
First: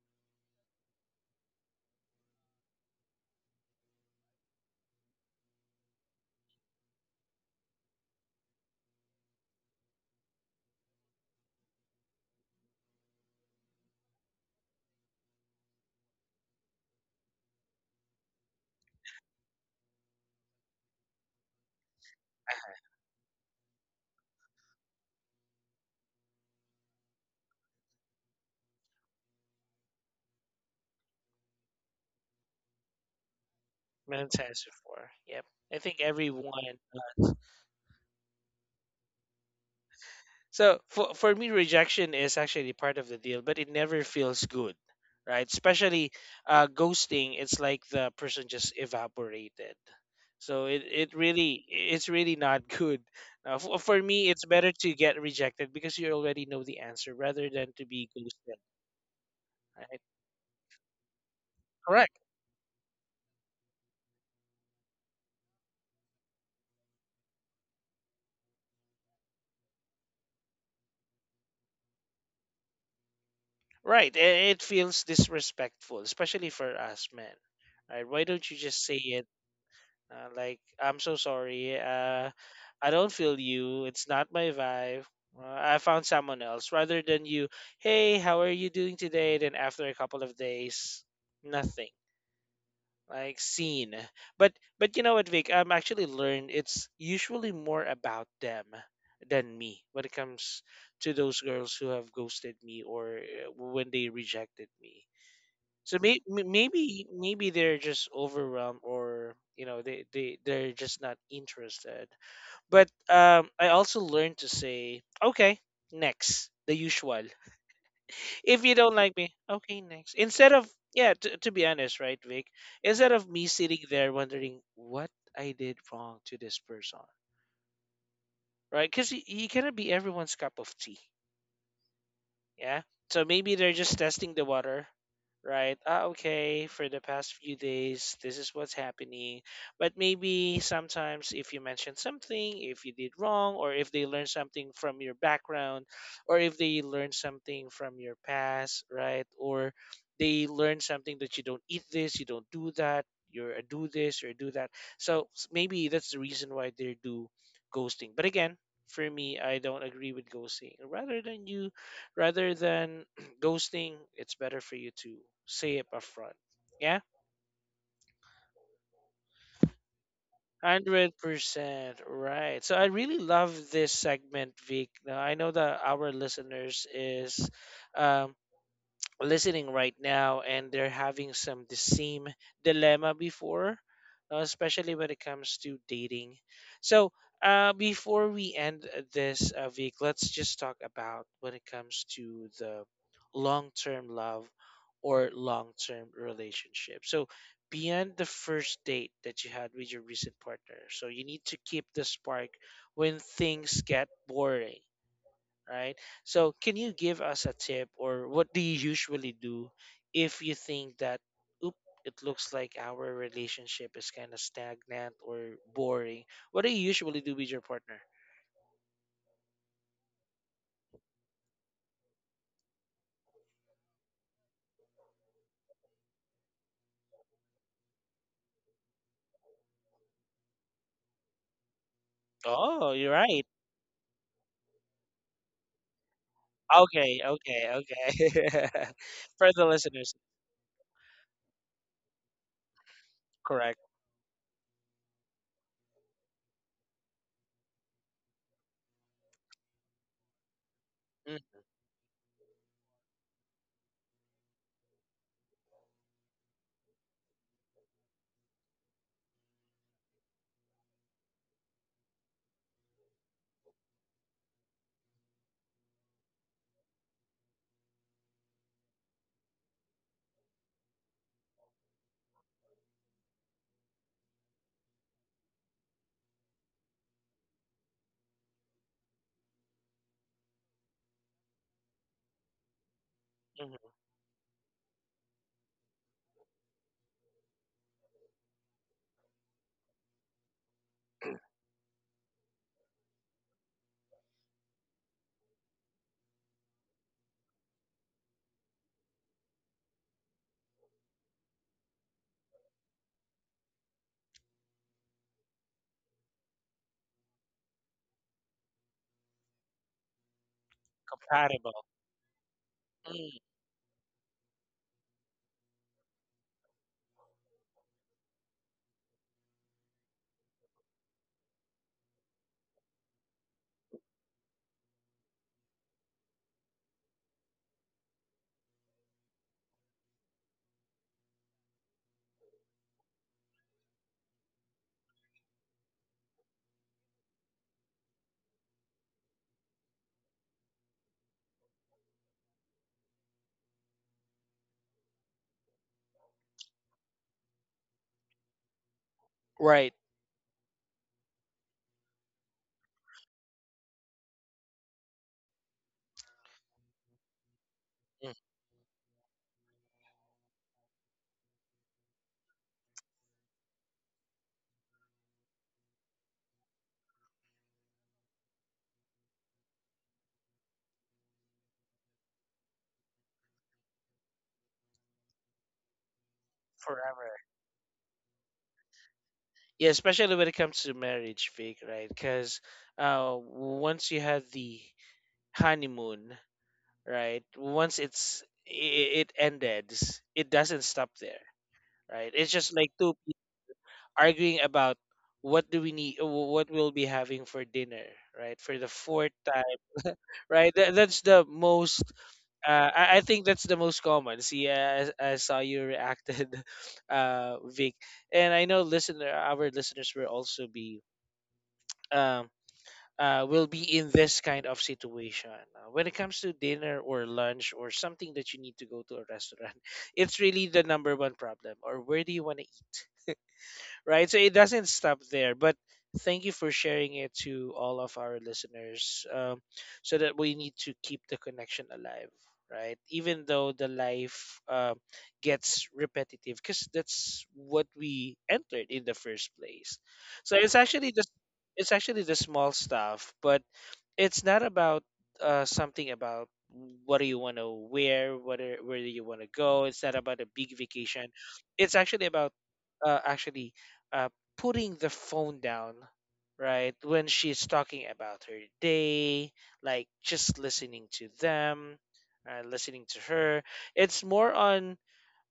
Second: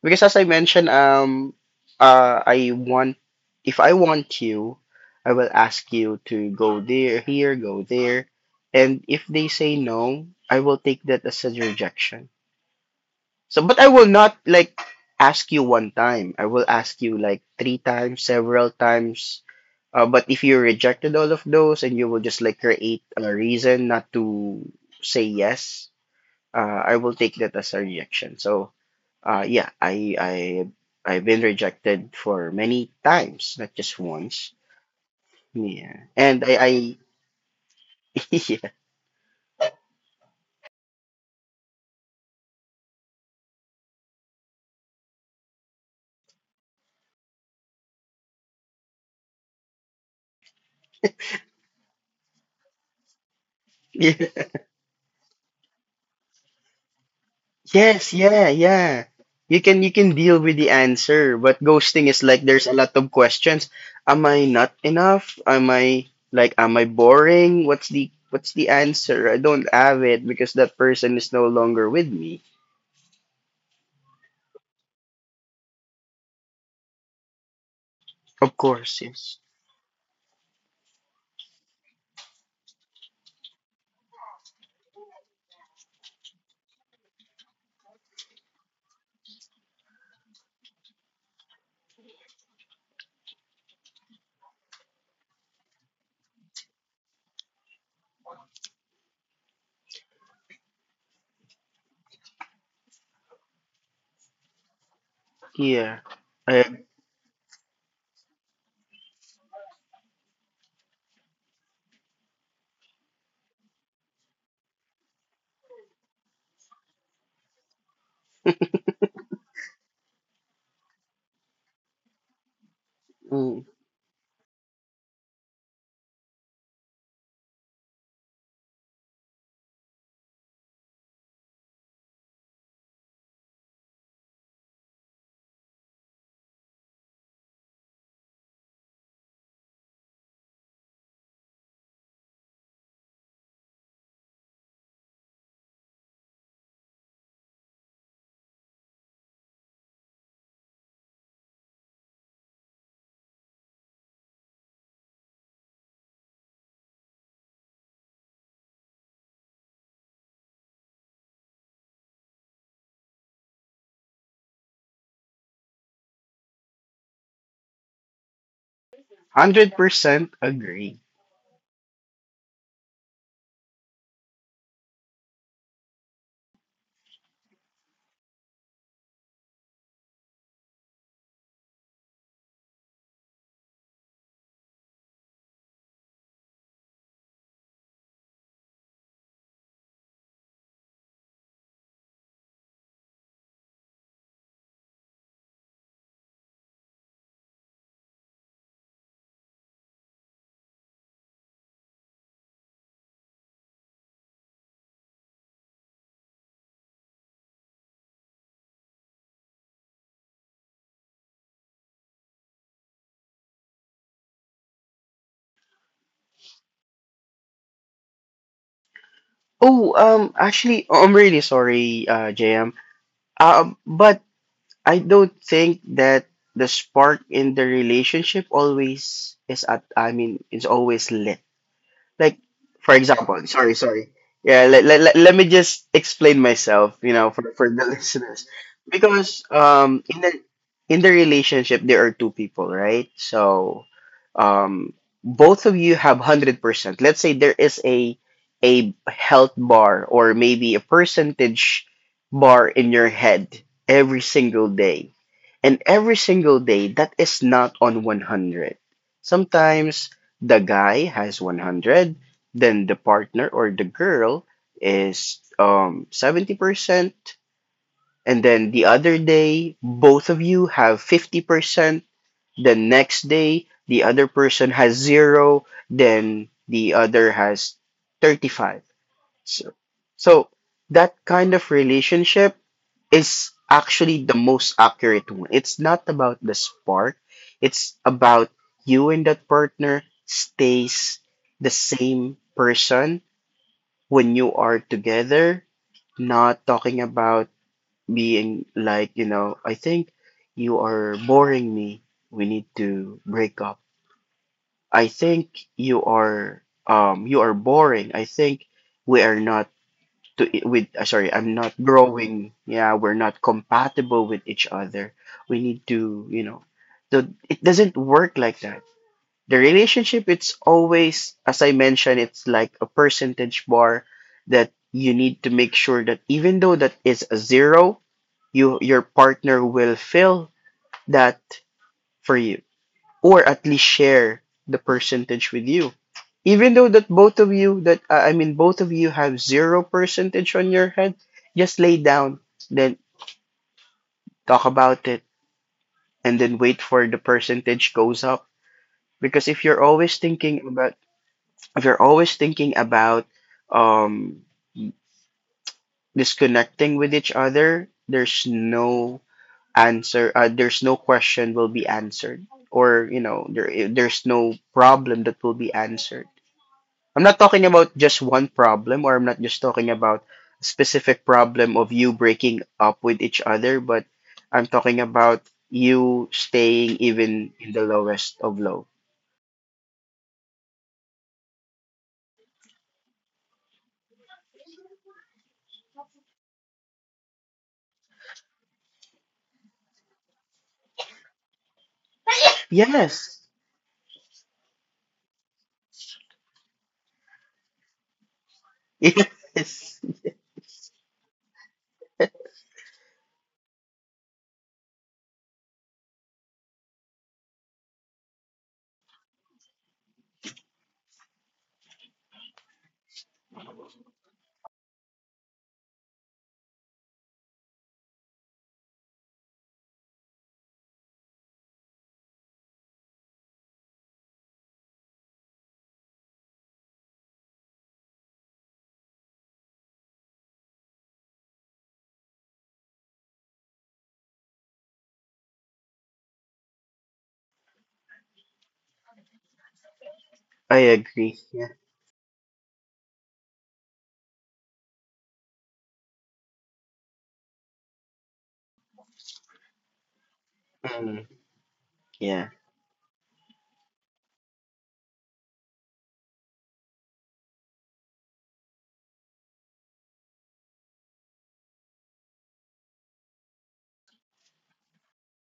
[SPEAKER 2] Because as I mentioned, um, uh, I want if I want you, I will ask you to go there, here, go there, and if they say no, I will take that as a rejection. So, but I will not like ask you one time. I will ask you like three times, several times. Uh, but if you rejected all of those and you will just like create a reason not to say yes, uh, I will take that as a rejection. So, uh, yeah, I I I've been rejected for many times, not just
[SPEAKER 1] Many
[SPEAKER 2] once.
[SPEAKER 1] times before. Yep. I think
[SPEAKER 2] Yeah, and
[SPEAKER 1] everyone.
[SPEAKER 2] I I
[SPEAKER 1] So for for me, rejection is actually part of the deal, but it never feels good, right? Especially uh, ghosting, it's like the person just evaporated. So it, it really it's really not good. Uh, for, for
[SPEAKER 2] yeah.
[SPEAKER 1] me, it's better to get rejected because you already know the answer rather than to be
[SPEAKER 2] Yes, yeah,
[SPEAKER 1] ghosted.
[SPEAKER 2] yeah. You can you
[SPEAKER 1] Right?
[SPEAKER 2] can deal with the answer, but ghosting
[SPEAKER 1] Correct.
[SPEAKER 2] is like there's a lot of questions. Am I not enough? Am I like am I boring? What's the what's the answer? I don't have it because that person is no longer with me.
[SPEAKER 1] Right. It, it feels disrespectful, especially for us men. Right? Why don't
[SPEAKER 2] Of
[SPEAKER 1] you just say
[SPEAKER 2] course,
[SPEAKER 1] it?
[SPEAKER 2] yes.
[SPEAKER 1] Uh, like, I'm so sorry. Uh, I don't feel you. It's not my vibe. Uh, I found someone else. Rather than you, hey, how are you doing today? Then after a couple of days, nothing. Like seen. But but you know what, Vic? I'm actually learned it's usually more about them than me when it comes to those girls who have ghosted me, or uh, when they rejected me. So
[SPEAKER 2] Yeah.
[SPEAKER 1] may, may-
[SPEAKER 2] I
[SPEAKER 1] maybe maybe they're just overwhelmed or you know they, they they're just not interested. But um I also learned to say okay, next, the usual. If you don't like me, okay, next. Instead of yeah, to, to be honest, right, Vic, instead of
[SPEAKER 2] Mm,
[SPEAKER 1] me
[SPEAKER 2] one
[SPEAKER 1] sitting there wondering what I did wrong to this person, right? Cuz you, you cannot be everyone's cup of tea. Yeah. So maybe they're just testing the water, right? Ah, okay, for the past few days, this is what's happening. But maybe sometimes if you mention something, if you did wrong, or if they learn something from your background, or if they learn something from your past, right? Or they learn something that you don't eat this, you don't do that, you're a do this or do that. So s- maybe that's the reason why they do ghosting. But again, for me, I don't agree with ghosting. Rather than you Rather than ghosting, it's better for you to say it upfront. Yeah,
[SPEAKER 2] hundred percent agree.
[SPEAKER 1] one hundred percent right. So I really love this segment, Vic. Now, I know that our listeners is um, listening right now and they're having some the same dilemma before, uh, especially when it comes to dating, so uh, before we end this uh, week, let's just talk about when it comes to the long-term love or long-term relationship, so beyond the first date that you had with your recent partner, so you need to keep the spark when things get boring, right? So, can you give us a tip or what do you usually do if you think that, oop, it looks like our relationship is kind of stagnant or boring? What do you usually do with your partner?
[SPEAKER 2] Oh, um, actually, oh, I'm really sorry, uh, J M. Um, but I don't think that the spark in the relationship always is at I mean is always lit. Like
[SPEAKER 1] Oh,
[SPEAKER 2] for
[SPEAKER 1] you're
[SPEAKER 2] example,
[SPEAKER 1] right.
[SPEAKER 2] sorry, sorry. Yeah, let, let, let, let me just explain myself, you
[SPEAKER 1] Okay,
[SPEAKER 2] know, for, for
[SPEAKER 1] okay,
[SPEAKER 2] the
[SPEAKER 1] okay.
[SPEAKER 2] listeners. Because
[SPEAKER 1] For the
[SPEAKER 2] um
[SPEAKER 1] listeners,
[SPEAKER 2] in the in the relationship there are two people, right?
[SPEAKER 1] correct.
[SPEAKER 2] So um both of you have one hundred percent. Let's say there is a a health bar, or maybe a percentage bar in your head every single day. And every single day, that is not on one hundred. Sometimes the guy has one hundred, then the partner or the girl is, um, seventy percent, and then the other day, both of you have fifty percent. The next day, the other person has zero, then the other has thirty-five. So, so that kind of relationship is
[SPEAKER 1] Mm-hmm.
[SPEAKER 2] actually the most accurate one. It's not about the spark. It's about you and that partner stays the same person when you are together, not talking about being like, you know, I think you are boring me. We need to break up. I think you are um you are boring. I think we are not to I- with uh, sorry, I'm not
[SPEAKER 1] Compatible.
[SPEAKER 2] growing, yeah, we're
[SPEAKER 1] Mm.
[SPEAKER 2] not compatible with each other. We need to, you know, so it doesn't work like that. The relationship, it's always, as I mentioned, it's like a percentage bar that you need to make sure that even though that is a zero, you your partner will fill that for you, or at least share the percentage with you, even though that both of you that uh, I mean both of you have zero percentage on your head, just lay down, then talk about it, and then wait for the percentage goes up. Because if you're
[SPEAKER 1] Right.
[SPEAKER 2] always thinking about, if you're always thinking about, um, disconnecting with each other,
[SPEAKER 1] Mm.
[SPEAKER 2] there's no answer, uh, there's no question will be answered, or, you know, there there's no problem that will be answered. I'm not talking about just one problem, or I'm not just talking about a specific problem of you breaking up with each other, but I'm talking about you staying
[SPEAKER 1] Forever.
[SPEAKER 2] even in the lowest of low.
[SPEAKER 1] Yeah, especially when it comes to marriage, Vic, right? Because uh, once you had the honeymoon, right? Once it's it, it ended, it doesn't stop there, right? It's just like two
[SPEAKER 2] Yes.
[SPEAKER 1] people arguing about what do we need, wh- what we'll be having for dinner, right? For the fourth time,
[SPEAKER 2] Yes.
[SPEAKER 1] right? That, that's the most. Uh, I, I think that's the most common. See, I, I saw you reacted, uh, Vic, and I know listener, our listeners will also be um uh, will be in this kind of situation. Uh, when it comes to dinner or lunch or something that you need to go to a restaurant, it's really the number one problem. Or where do you want to eat? Right? So it doesn't stop there. But thank you for sharing it to all of our listeners, um, so that we need to keep the connection alive. Right, even though the life uh, gets repetitive, because that's what we entered in the first place. So
[SPEAKER 2] I
[SPEAKER 1] it's actually the—
[SPEAKER 2] agree. Yeah.
[SPEAKER 1] it's actually the small stuff, but it's not about uh, something about what do you want to wear, what are, where do you want to go. It's not about a big
[SPEAKER 2] Mm.
[SPEAKER 1] vacation. It's actually
[SPEAKER 2] Yeah.
[SPEAKER 1] about uh, actually uh, putting the phone down, right? When she's talking about her day, like just listening to them, uh, listening to her. It's more on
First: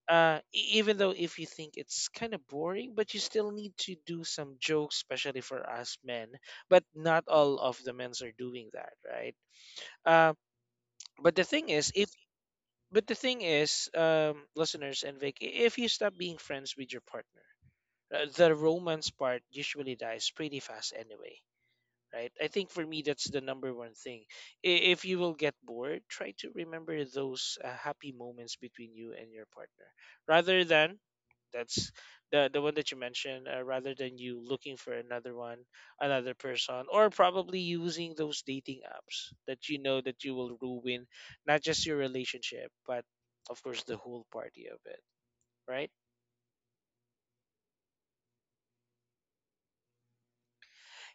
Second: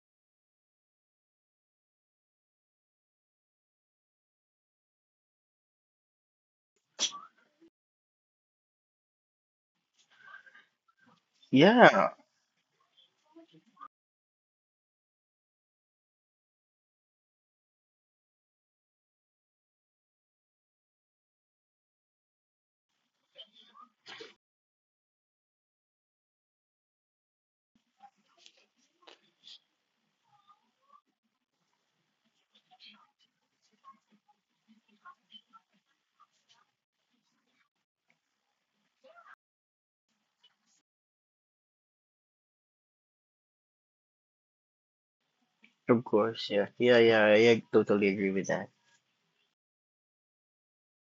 [SPEAKER 1] uh, e- even though if you think it's kind of boring, but you still need to do some jokes, especially for us men. But not all of the men's are doing that, right? Uh, but the thing is,
[SPEAKER 2] Yeah.
[SPEAKER 1] if but the thing is, um, listeners and Vic, i- if you stop being friends with your partner, uh, the romance part usually dies pretty fast anyway. Right? I think for me that's the number one thing. I- If you will get bored, try to remember those uh, happy moments between you and your partner, rather than that's the the one that you mentioned. Uh, rather than you looking for another one, another person, or probably using those dating apps that you know that you will ruin not just your relationship, but of course the whole party of it, right?
[SPEAKER 2] Of course. Yeah. Yeah. Yeah. I ag- totally agree with that.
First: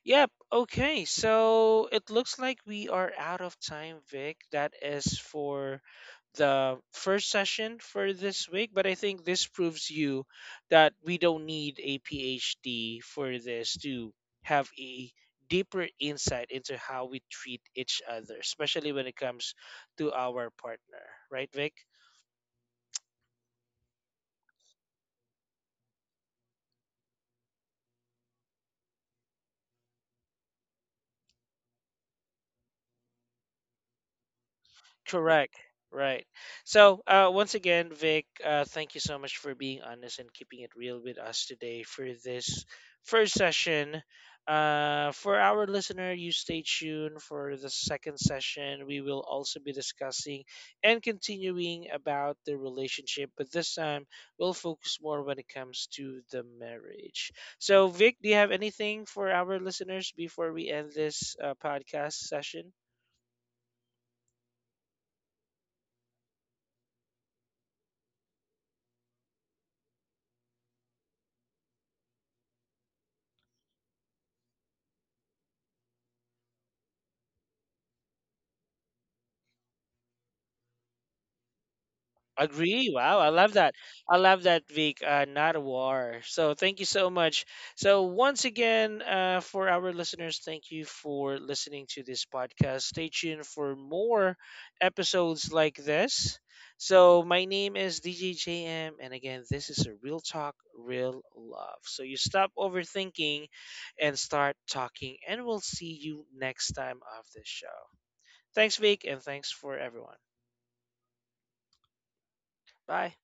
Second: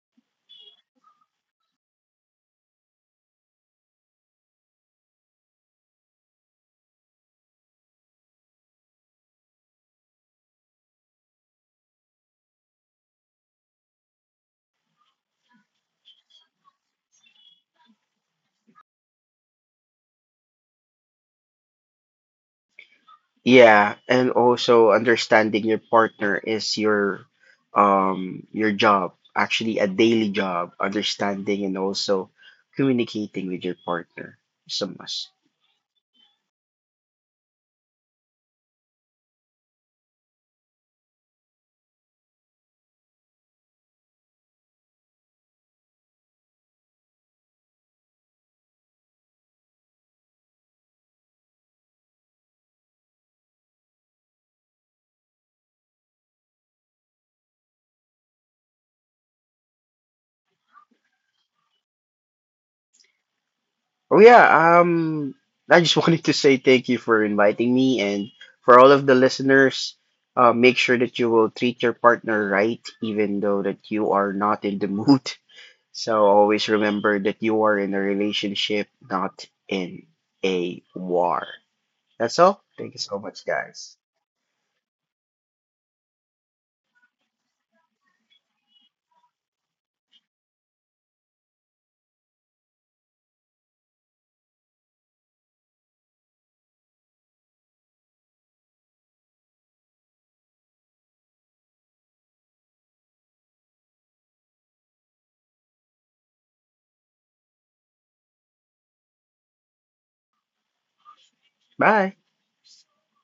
[SPEAKER 1] Yep. Okay. So it looks like we are out of time, Vic. That is for the first session for this week. But I think this proves you that we don't need a PhD for this to have a deeper insight into how we treat each other, especially when it comes to our partner. Right, Vic?
[SPEAKER 2] Yeah, and also understanding your partner is your um your job, actually a daily job, understanding and also communicating with your partner is a must.
[SPEAKER 1] Correct. Right. So, uh, once again, Vic, uh, thank you so much for being honest and keeping it real with us today for this first session. Uh, for our listener, you stay tuned for the second session. We will also be discussing and continuing about the relationship, but this time we'll focus more when it comes to the marriage. So, Vic, do you have anything for our listeners before we end this uh, podcast session?
[SPEAKER 2] Oh yeah, um, I just wanted to say thank you for inviting me, and for all of the listeners, uh, make sure that you will treat your partner right, even though that you are not in the mood. So always remember that you are in a relationship, not in a war. That's all.
[SPEAKER 1] Agree.
[SPEAKER 2] Thank you so
[SPEAKER 1] Wow, I
[SPEAKER 2] much,
[SPEAKER 1] love that.
[SPEAKER 2] guys.
[SPEAKER 1] I love that Vic, uh, not a war. So thank you so much. So once again, uh, for our listeners, thank you for listening to this podcast. Stay tuned for more episodes like this. So my name is D J J M, and again, this is a real talk, real love. So you stop overthinking and start talking, and we'll see you next time of this show. Thanks, Vic, and thanks for everyone.
[SPEAKER 2] Bye.
[SPEAKER 1] Bye.